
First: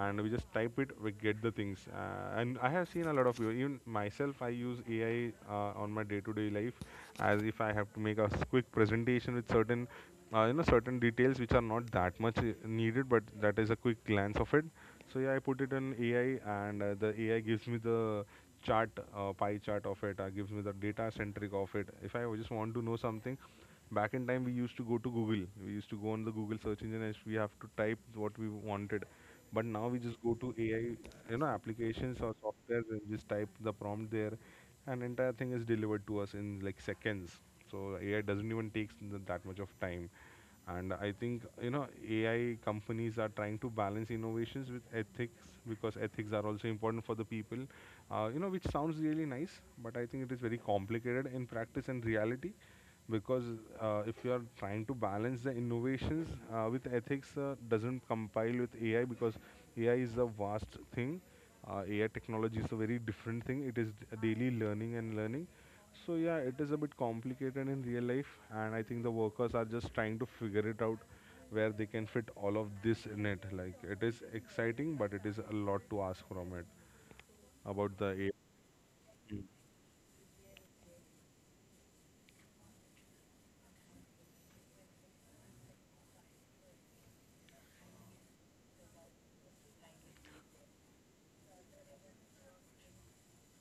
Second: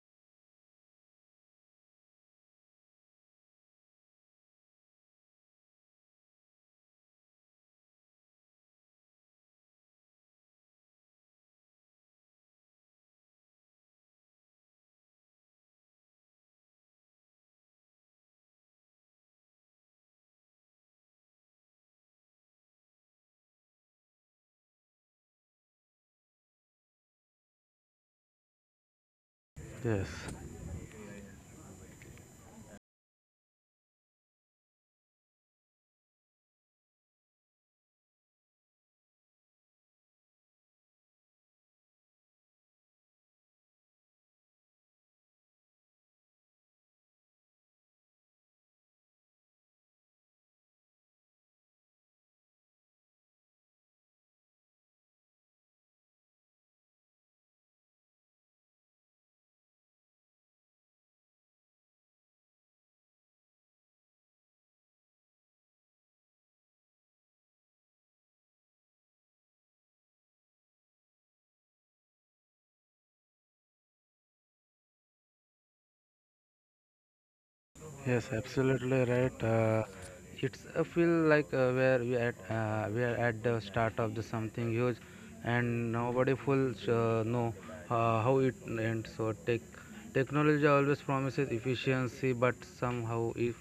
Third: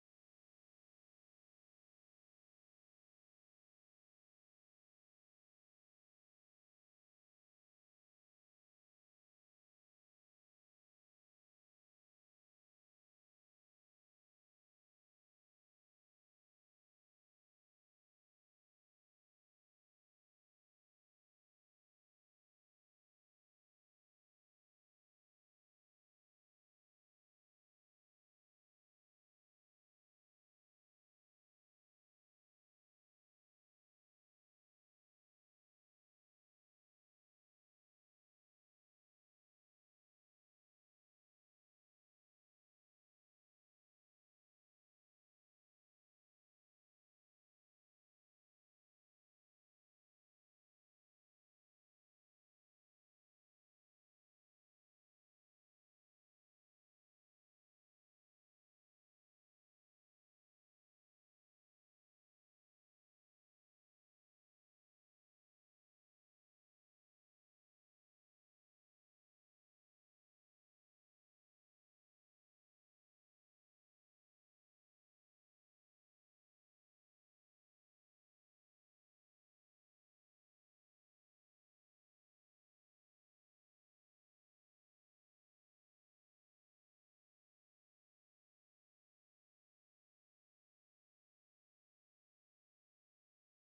and we just type it. We get the things. And I have seen a lot of people. Even myself, I use AI on my day-to-day life, as if I have to make a quick presentation with certain certain details which are not that much needed, but that is a quick glance of it. So yeah, I put it in AI, and the AI gives me the chart, pie chart of it. Gives me the data centric of it. If I just want to know something, back in time we used to go to Google. We used to go on the Google search engine and we have to type what we wanted. But now we Yes. just go to AI, you know, applications or software, and just type the prompt there, and entire thing is delivered to us in like seconds. So AI doesn't even take that much of time, and I think AI companies are trying to balance innovations with ethics, because ethics are also important for the people, which sounds really nice, but I think it is very complicated in practice and reality, because if you are trying to balance the innovations with ethics, doesn't compile with AI, because AI is a vast thing. AI technology is a very different thing. It is daily learning and learning. So yeah, it is a bit complicated in real life, and I think the workers are just trying to figure it out where they can fit all of this in it. Like, it is exciting, but it is a lot to ask from it about Yes, the— absolutely right. It's a feel like where we at, we are at the start of the something huge, and nobody fulls know how it ends. So tech technology always promises efficiency, but somehow if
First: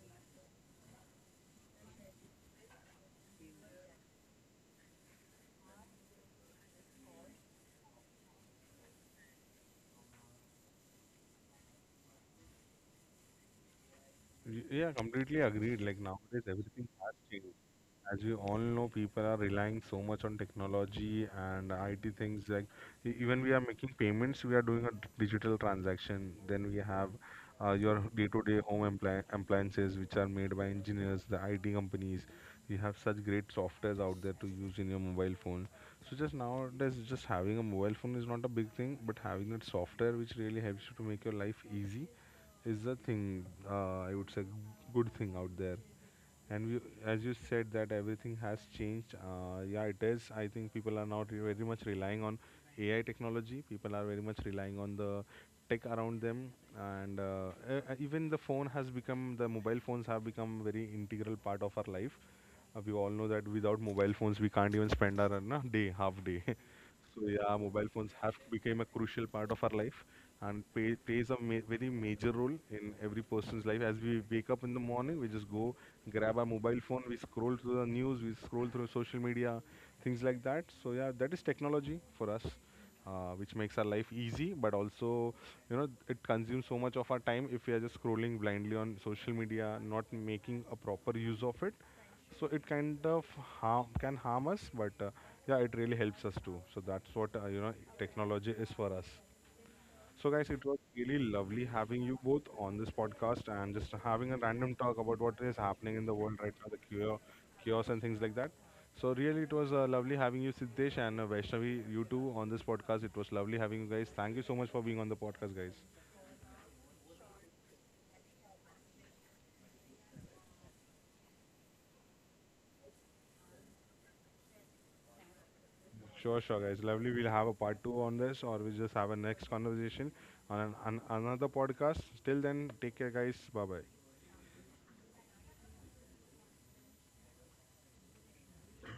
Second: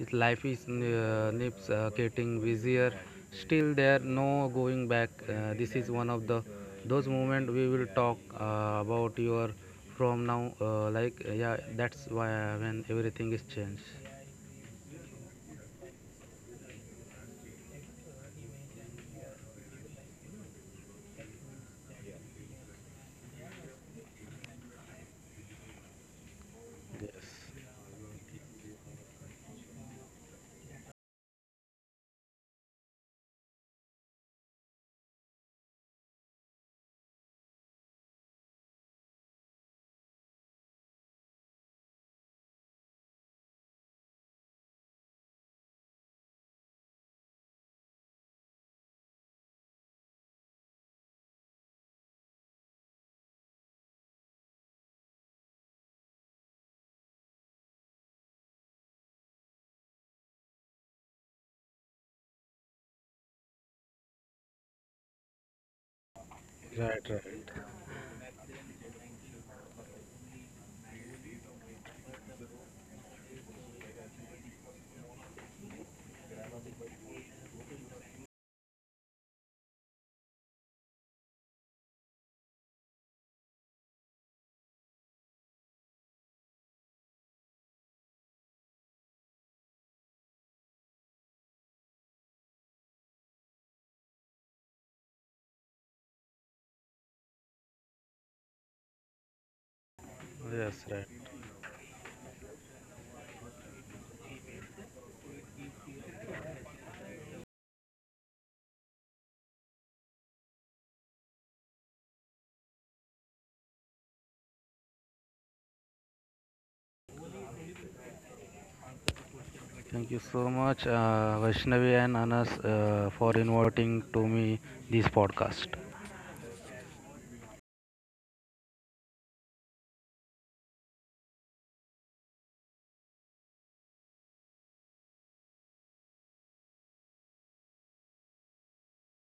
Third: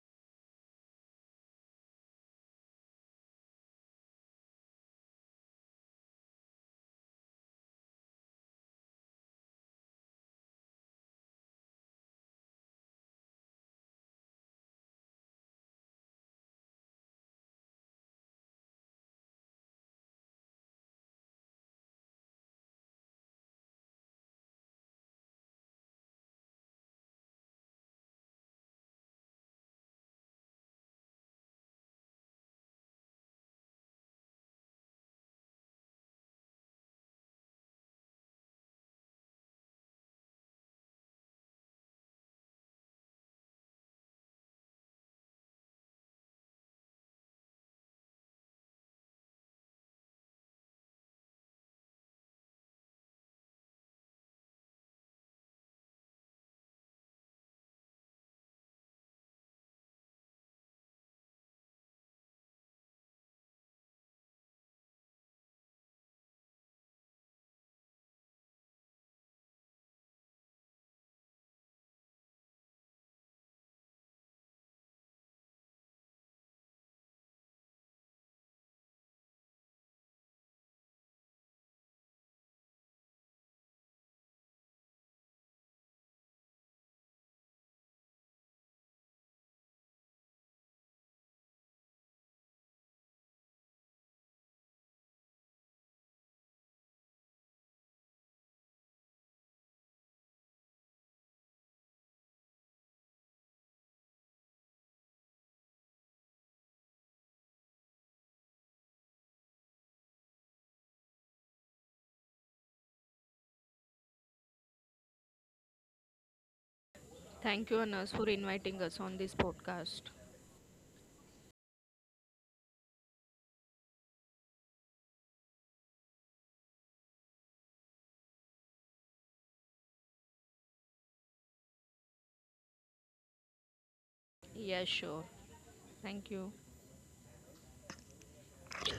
his life is nips getting busier. Still, there no going back. This is one of the those moment we will talk about your from now. Like yeah, that's why when everything is changed. Yeah, completely agreed. Like, nowadays, everything has changed. As we all know, people are relying so much on technology and IT things. Like, even we are making payments, we are doing a digital transaction. Then we have Yes. your day-to-day home appliances, which are made by engineers, the IT companies. We have such great softwares out there to use in your mobile phone. So just nowadays, just having a mobile phone is not a big thing, but having that software which really helps you to make your life easy is the thing, I would say, good thing out there. And we, as you said, that everything has changed. Yeah, it is. I think people are not very much relying on AI technology. People are very much relying on the tech around them, and even the phone has become, the mobile phones have become very integral part of our life. We all know that without mobile phones, we can't even spend our day, half day. Right, So right. yeah, mobile phones have become a crucial part of our life and plays a very major role in every person's life. As we wake up in the morning, we just go grab our mobile phone, we scroll through the news, we scroll through social media, things like that. So yeah, that is technology for us, which makes our life easy, but also it consumes so much of our time if we are just scrolling blindly on social media, not making a proper use of it. So it kind of harm can harm us, but yeah, it really helps us too. So that's what, technology is for us. So guys, it was Yes, really right. lovely having you both on this podcast and just having a random talk about what is happening in the world right now, the chaos and things like that. So really, it was lovely having you, Siddesh, and Vaishnavi, you two on this podcast. It was lovely having you guys. Thank you so much for being on the podcast, guys. Thank you, Anas, for inviting us on this podcast. Thank you so much, Vaishnavi and Anas, for inviting to me this podcast. Sure, sure, guys. Lovely. We'll have a part 2 on this, or we'll just have a next conversation on another podcast. Till then, take care, guys. Bye bye. Yeah, sure. Thank you.